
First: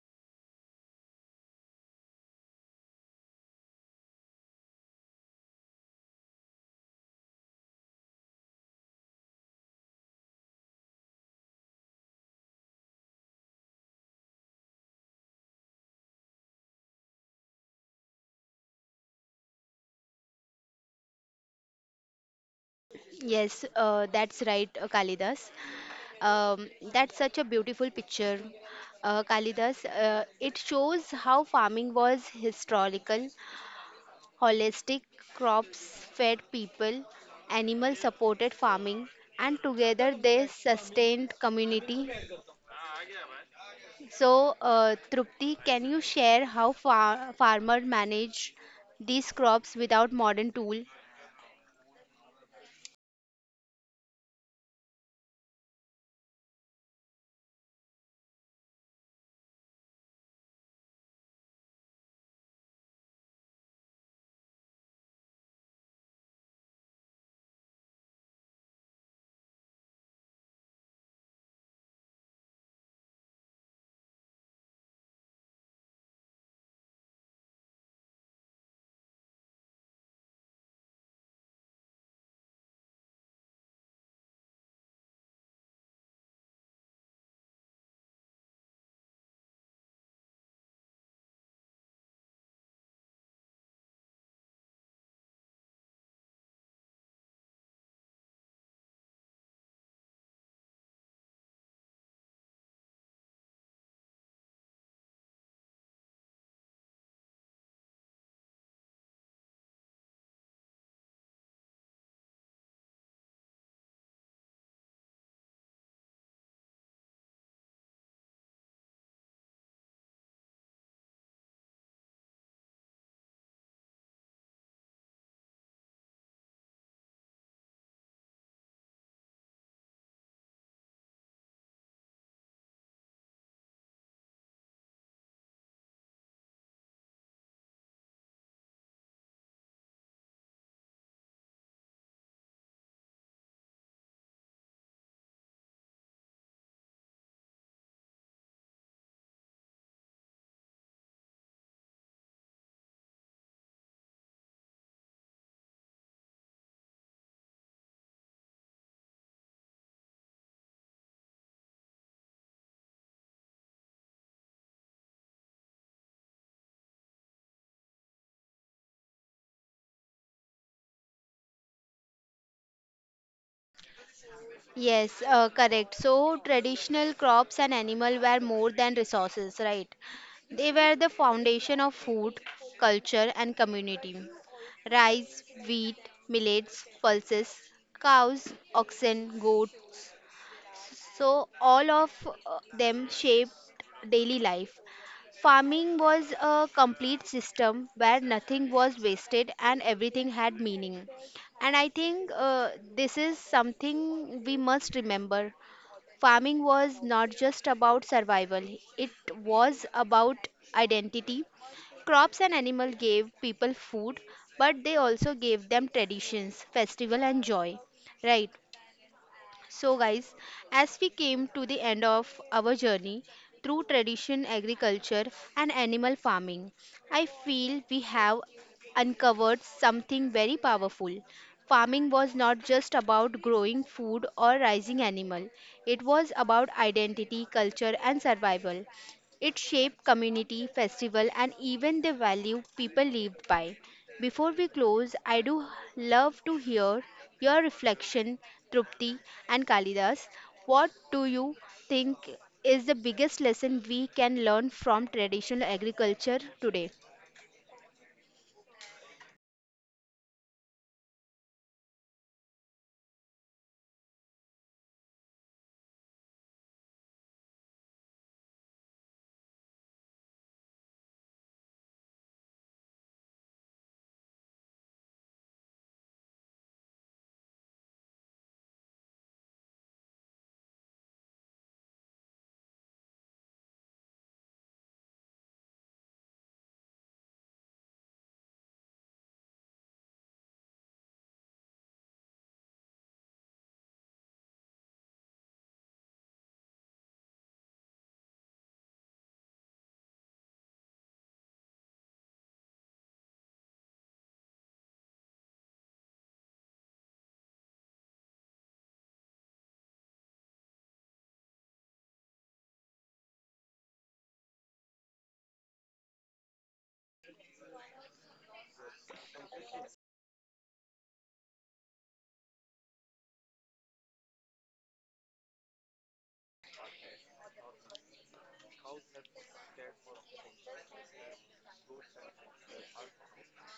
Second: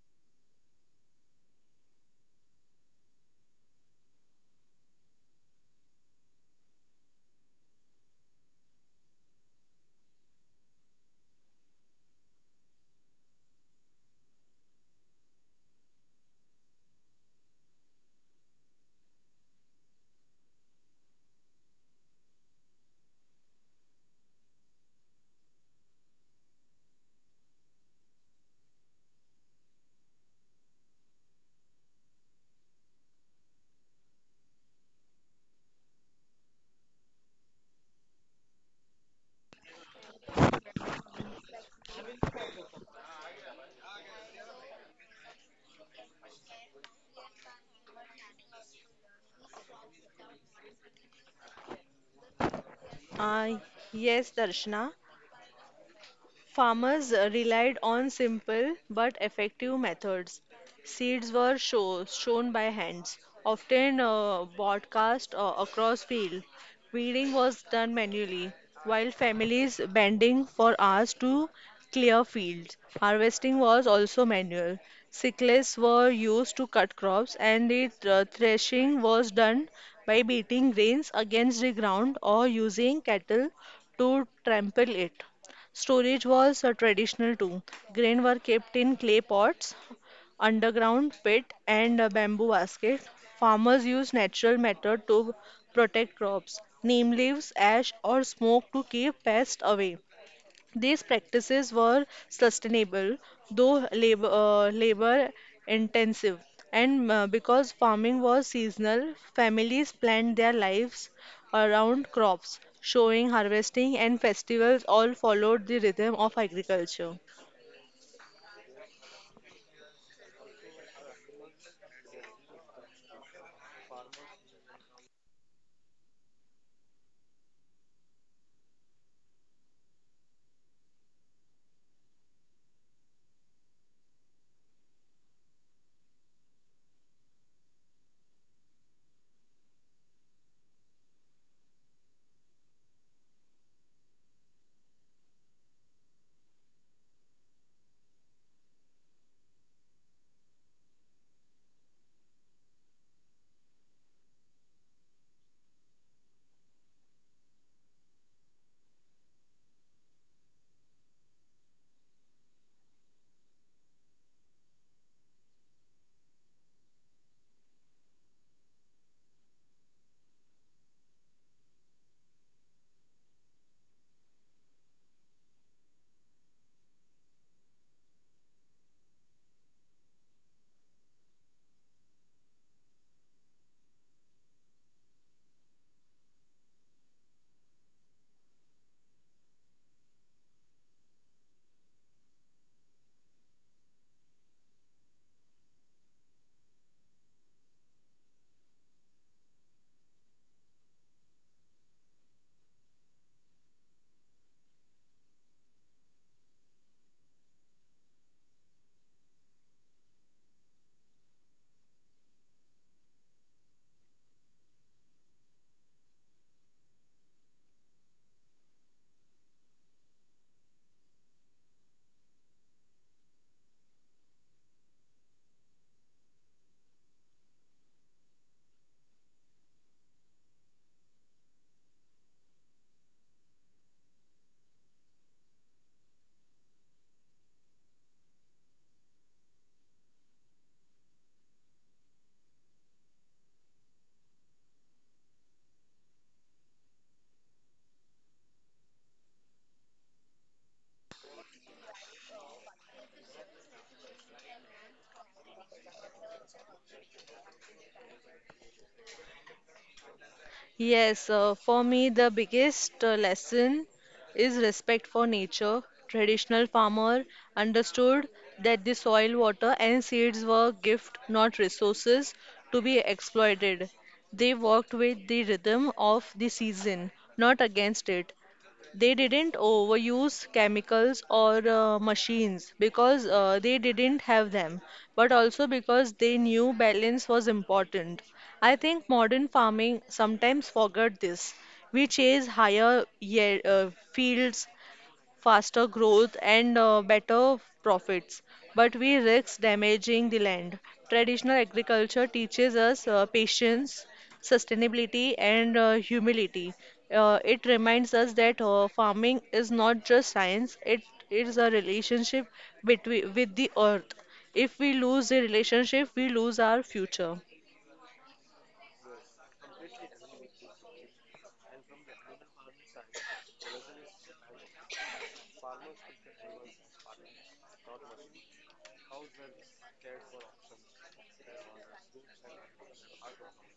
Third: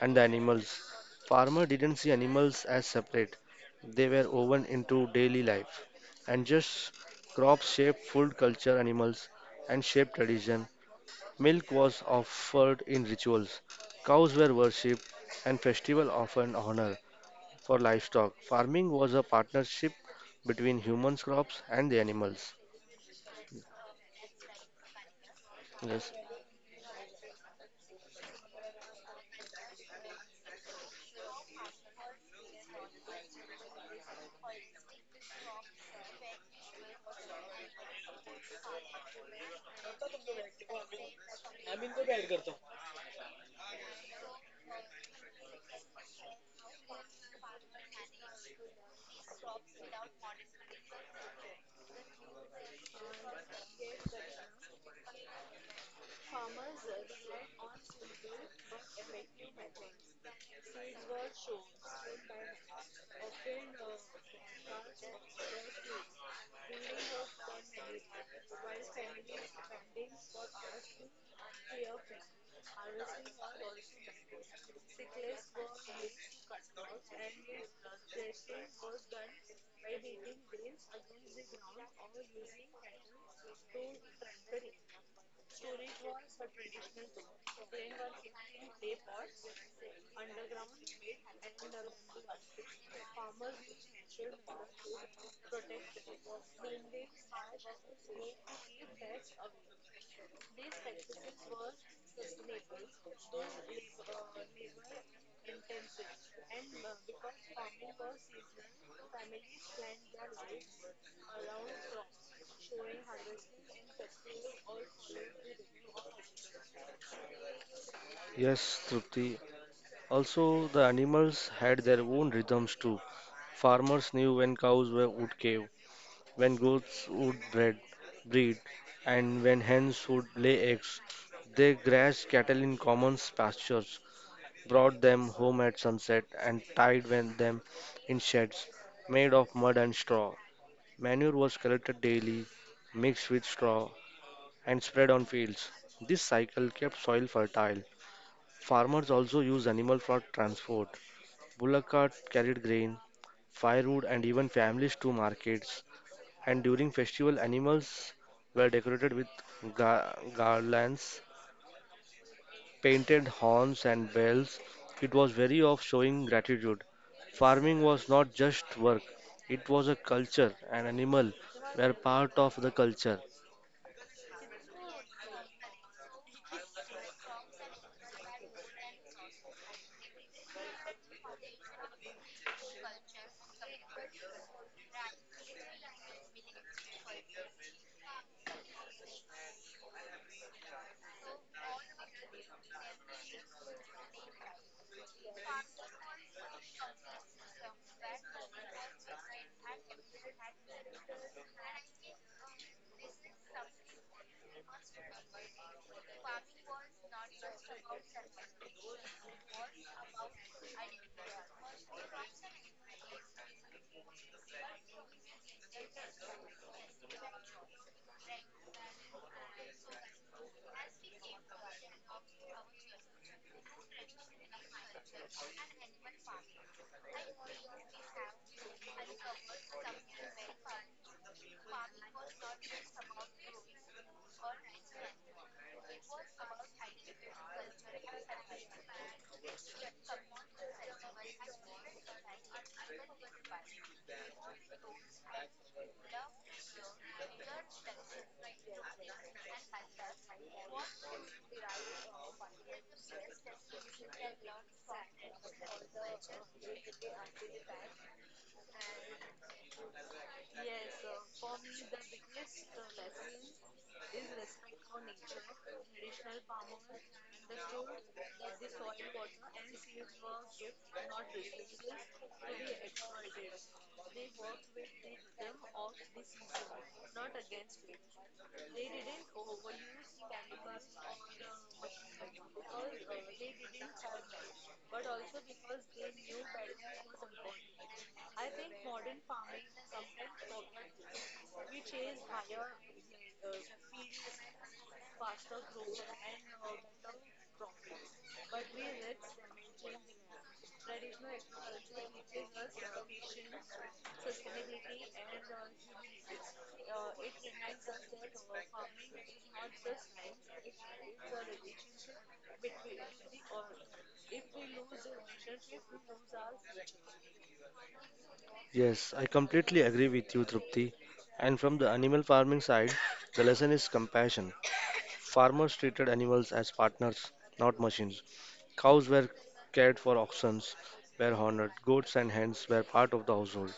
[SPEAKER 2] and the animals. Farmer didn't see animals as separate. They were woven into daily life. And just crops shaped food culture, animals, and shaped tradition. Milk was offered in rituals, cows were worshipped, and festival often honor for livestock. Farming was a partnership between humans, crops, and the animals.
[SPEAKER 1] Yes, uh, that's right, uh, Kalidas.
[SPEAKER 2] Yes.
[SPEAKER 1] Um, that's such a beautiful picture, uh, Kalidas. Uh, it shows how farming was historical holistic, crops fed people, animal supported farming, and together they sustained community. So, uh, Trupti, can you share how far- farmer manage these crops without modern tool?
[SPEAKER 3] Uh, yes, Darshana. Farmers relied on simple but effective methods. Seeds were show, shown by hands, often uh, broadcast uh, across field. Weeding was done manually, while families bending for hours to clear fields. Harvesting was also manual. Sickles were used to cut crops, and the uh, threshing was done by beating grains against the ground or using cattle to trample it. Storage was uh, traditional too. Grain were kept in clay pots, underground pit, and a bamboo basket. Farmers used natural method to protect crops, neem leaves, ash, or smoke to keep pests away. These practices were sustainable, though labor, uh, labor intensive, and uh, because farming was seasonal, families planned their lives around crops. Showing, harvesting, and festivals all followed the rhythm of agriculture.
[SPEAKER 2] Yes, Trupti. Also, the animals had their own rhythms too. Farmers knew when cows were, would cave, when goats would bred, breed, and when hens would lay eggs. They grazed cattle in common pastures, brought them home at sunset, and tied when- them in sheds made of mud and straw. Manure was collected daily, mixed with straw, and spread on fields. This cycle kept soil fertile. Farmers also used animal for transport. Bullock carts carried grain, firewood, and even families to markets. And during festival, animals were decorated with gar- garlands, painted horns, and bells. It was very of showing gratitude. Farming was not just work, it was a culture, and animal were part of the culture.
[SPEAKER 1] Yes, uh, correct. So traditional crops and animal were more than resources, right? They were the foundation of food, culture, and community. Rice, wheat, millets, pulses, cows, oxen, goats. So all of uh, them shaped daily life. Farming was a complete system where nothing was wasted and everything had meaning. And I think uh, this is something we must remember. Farming was not just about survival, it was about identity. Crops and animals gave people food, but they also gave them traditions, festival, and joy. Right? So, guys, as we came to the end of our journey through tradition, agriculture, and animal farming, I feel we have uncovered something very powerful. Farming was not just about growing food or raising animal. It was about identity, culture and survival. It shaped community, festival, and even the value people lived by. Before we close, I do love to hear your reflection, Trupti and Kalidas. What do you think is the biggest lesson we can learn from traditional agriculture today?
[SPEAKER 3] Yes, uh, for me, the biggest uh, lesson is respect for nature. Traditional farmer understood that the soil, water, and seeds were gift, not resources to be exploited. They worked with the rhythm of the season, not against it. They didn't overuse chemicals or uh, machines because uh, they didn't have them, but also because they knew balance was important. I think modern farming sometimes forget this. We chase higher ye- uh, fields, faster growth and uh, better profits, but we risk damaging the land. Traditional agriculture teaches us uh, patience, sustainability, and uh, humility. Uh, it reminds us that uh, farming is not just science, it is a relationship between with the earth. If we lose the relationship, we lose our future.
[SPEAKER 2] Yes, I completely agree with you, Trupti. And from the animal farming side, the lesson is compassion. Farmers treated animals as partners, not machines. Cows were cared for, oxen were honored, goats and hens were part of the household.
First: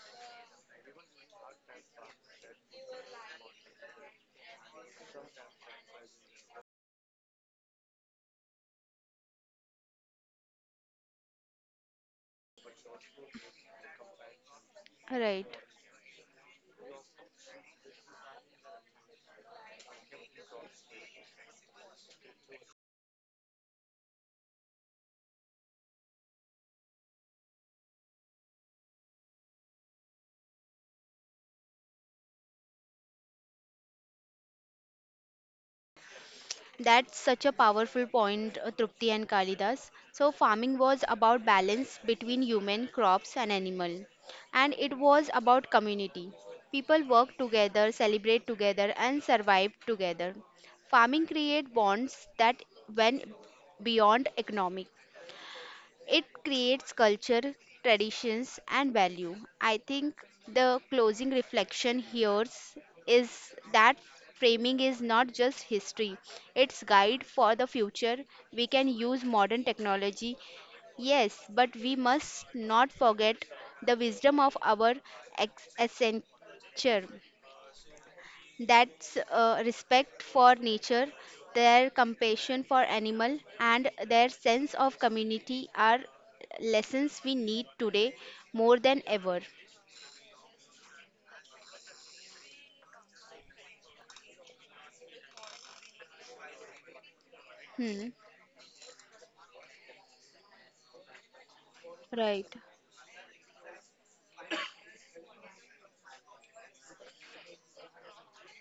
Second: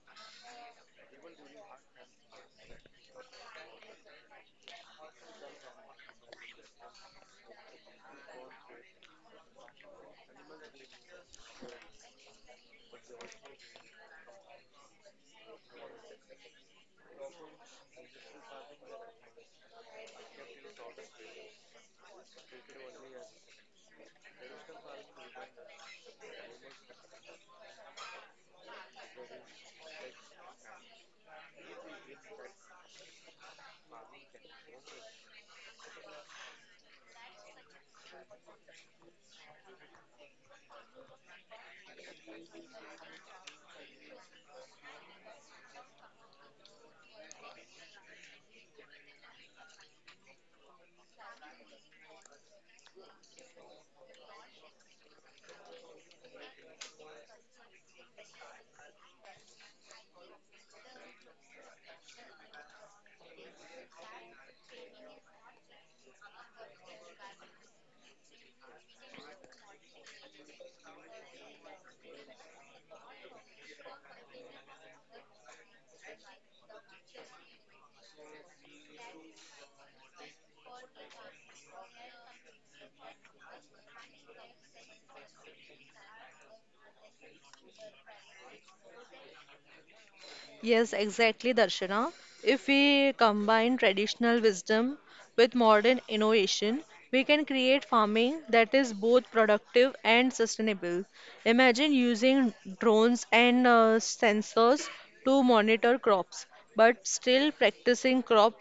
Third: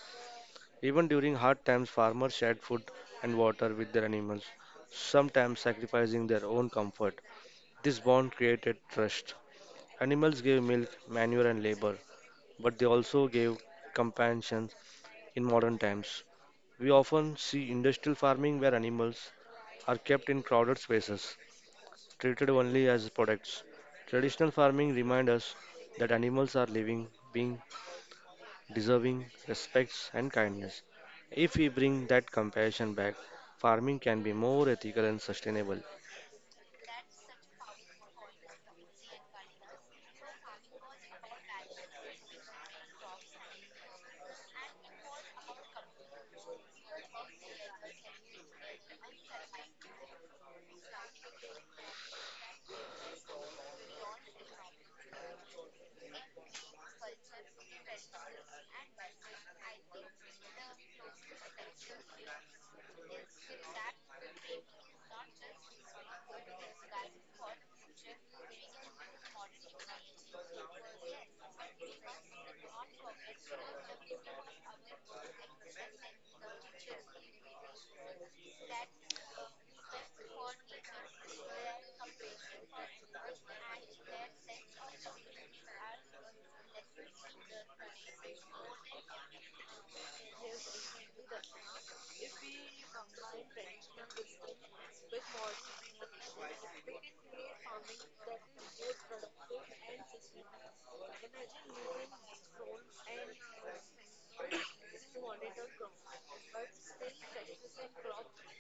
[SPEAKER 2] Even during hard times, farmers shared food and water with their animals, sometimes sacrificing their own comfort. This bond created trust. Animals gave milk, manure, and labor, but they also gave companions in
[SPEAKER 1] Right.
[SPEAKER 2] modern times. We often see industrial farming where animals are kept in crowded spaces, treated only as products. Traditional farming reminds us that animals are living, being deserving, respects, and kindness. If we bring that compassion back, farming can be more ethical and sustainable.
[SPEAKER 1] That's such a powerful point, uh, Trupti and Kalidas. So, farming was about balance between human, crops, and animal. And it was about community. People work together, celebrate together, and survive together. Farming create bonds that went beyond economic. It creates culture, traditions, and value. I think the closing reflection here is that framing is not just history, it's guide for the future. We can use modern technology. Yes, but we must not forget the wisdom of our ex- ancestor. That's uh, respect for nature, their compassion for animal, and their sense of community are lessons we need today more than ever.
[SPEAKER 3] Yes, exactly, Darshana. If we combine traditional wisdom with modern innovation, we can create
[SPEAKER 1] Hmm.
[SPEAKER 3] farming that is both productive and sustainable. Imagine
[SPEAKER 1] Right.
[SPEAKER 3] using drones and uh, sensors to monitor crops, but still practicing crop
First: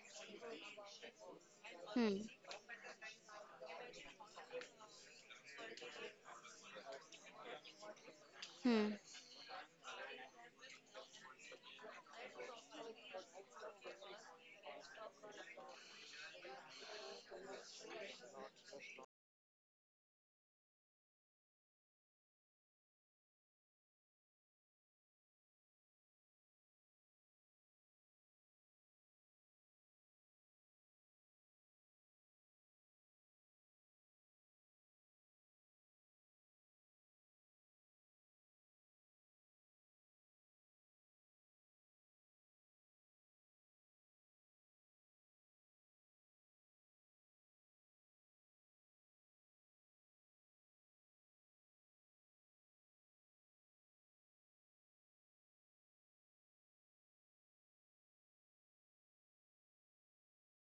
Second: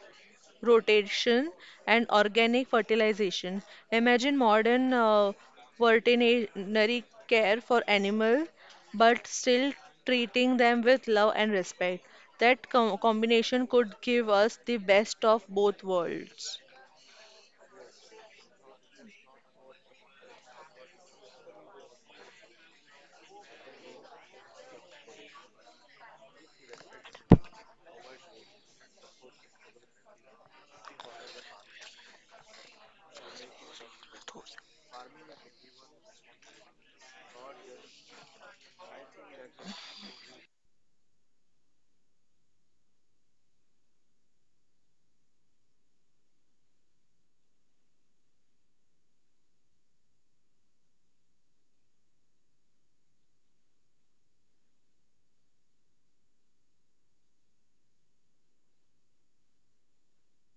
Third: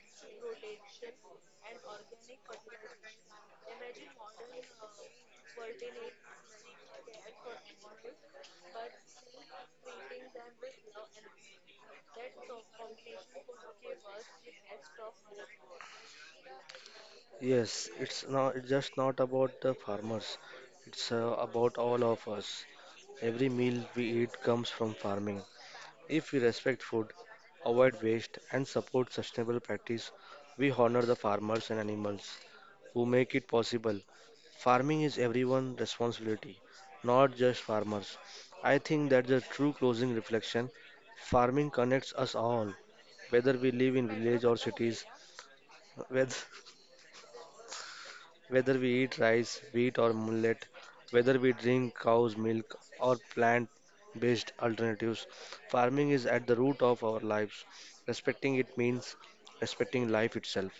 [SPEAKER 3] rotation and
[SPEAKER 1] Hmm.
[SPEAKER 3] organic fertilization. Imagine modern uh, veterinary care for animal
[SPEAKER 1] Hmm.
[SPEAKER 3] but still treating them with love and respect. That com- combination could give us the best of both worlds.
[SPEAKER 2] Yes, it's not it's just not about the farmers. It's uh, about all of us. Every meal we eat comes from farming. If we respect food, avoid waste, and support sustainable practice, we honor the farmers and animals who make it possible. Farming is everyone's responsibility, not just farmers. I think that's the true closing reflection. Farming connects us all, whether we live in village or cities, *laughs* whether Whether we eat rice, wheat, or millet, whether we drink cow's milk or plant based alternatives, farming is at the root of our lives. Respecting it means respecting life itself.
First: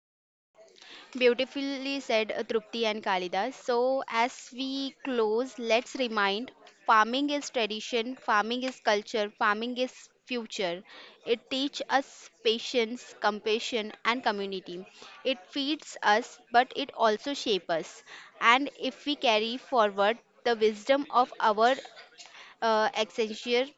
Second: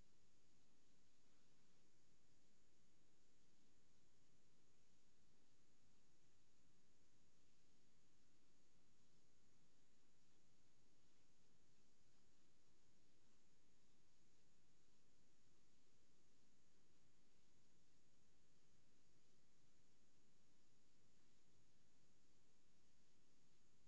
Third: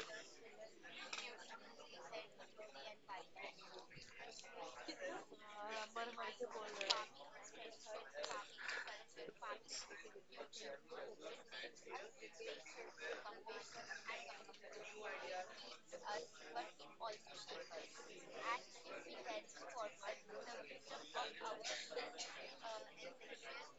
[SPEAKER 1] Beautifully said uh, Trupti and Kalidas. So, as we close, let's remind, farming is tradition, farming is culture, farming is future. It teaches us patience, compassion, and community. It feeds us, but it also shapes us. And if we carry forward the wisdom of our uh, ancestors,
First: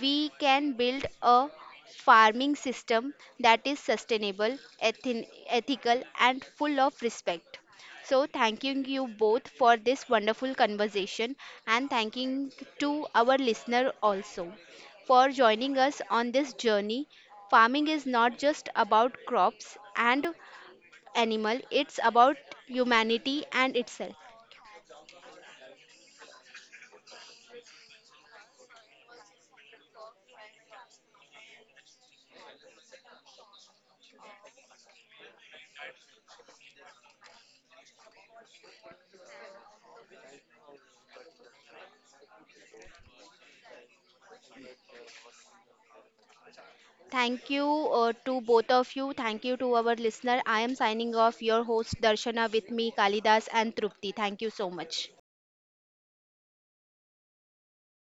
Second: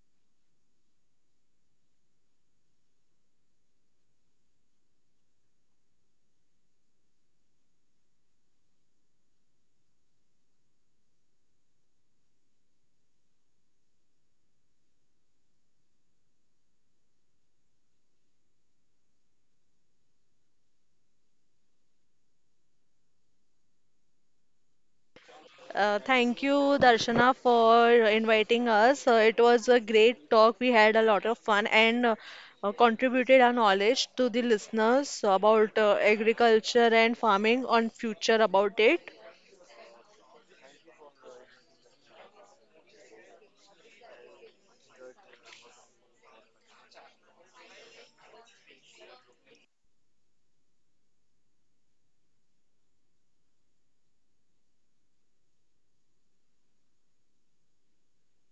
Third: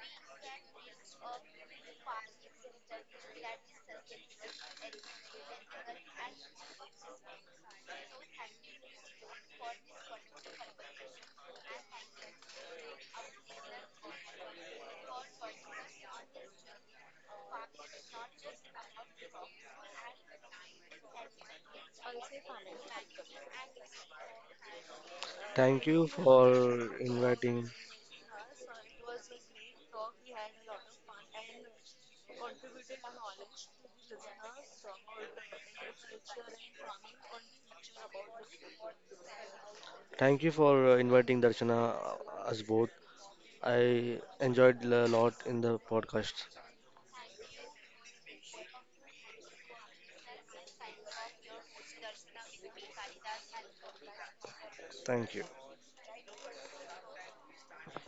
[SPEAKER 1] we can build a farming system that is sustainable, ethin- ethical, and full of respect. So, thanking you both for this wonderful conversation, and thanking to our listener also for joining us on this journey. Farming is not just about crops and animal, it's about humanity and itself.
[SPEAKER 2] Thank
[SPEAKER 3] Uh,
[SPEAKER 2] you
[SPEAKER 3] thank you,
[SPEAKER 2] for
[SPEAKER 3] Darshana,
[SPEAKER 2] inviting.
[SPEAKER 3] for inviting us. Uh, it was a great talk. We had a lot of fun and uh, uh, contributed our knowledge to the listeners about uh, agriculture and farming on future about it.
[SPEAKER 2] Thank you for uh, inviting Darshana uh, us both. I enjoyed a lot in the podcast.
[SPEAKER 1] Thank you uh, to both of you. Thank you to our listener. I am signing off. Your host Darshana with me, Kalidas and Trupti. Thank you so much.
[SPEAKER 2] Thank you.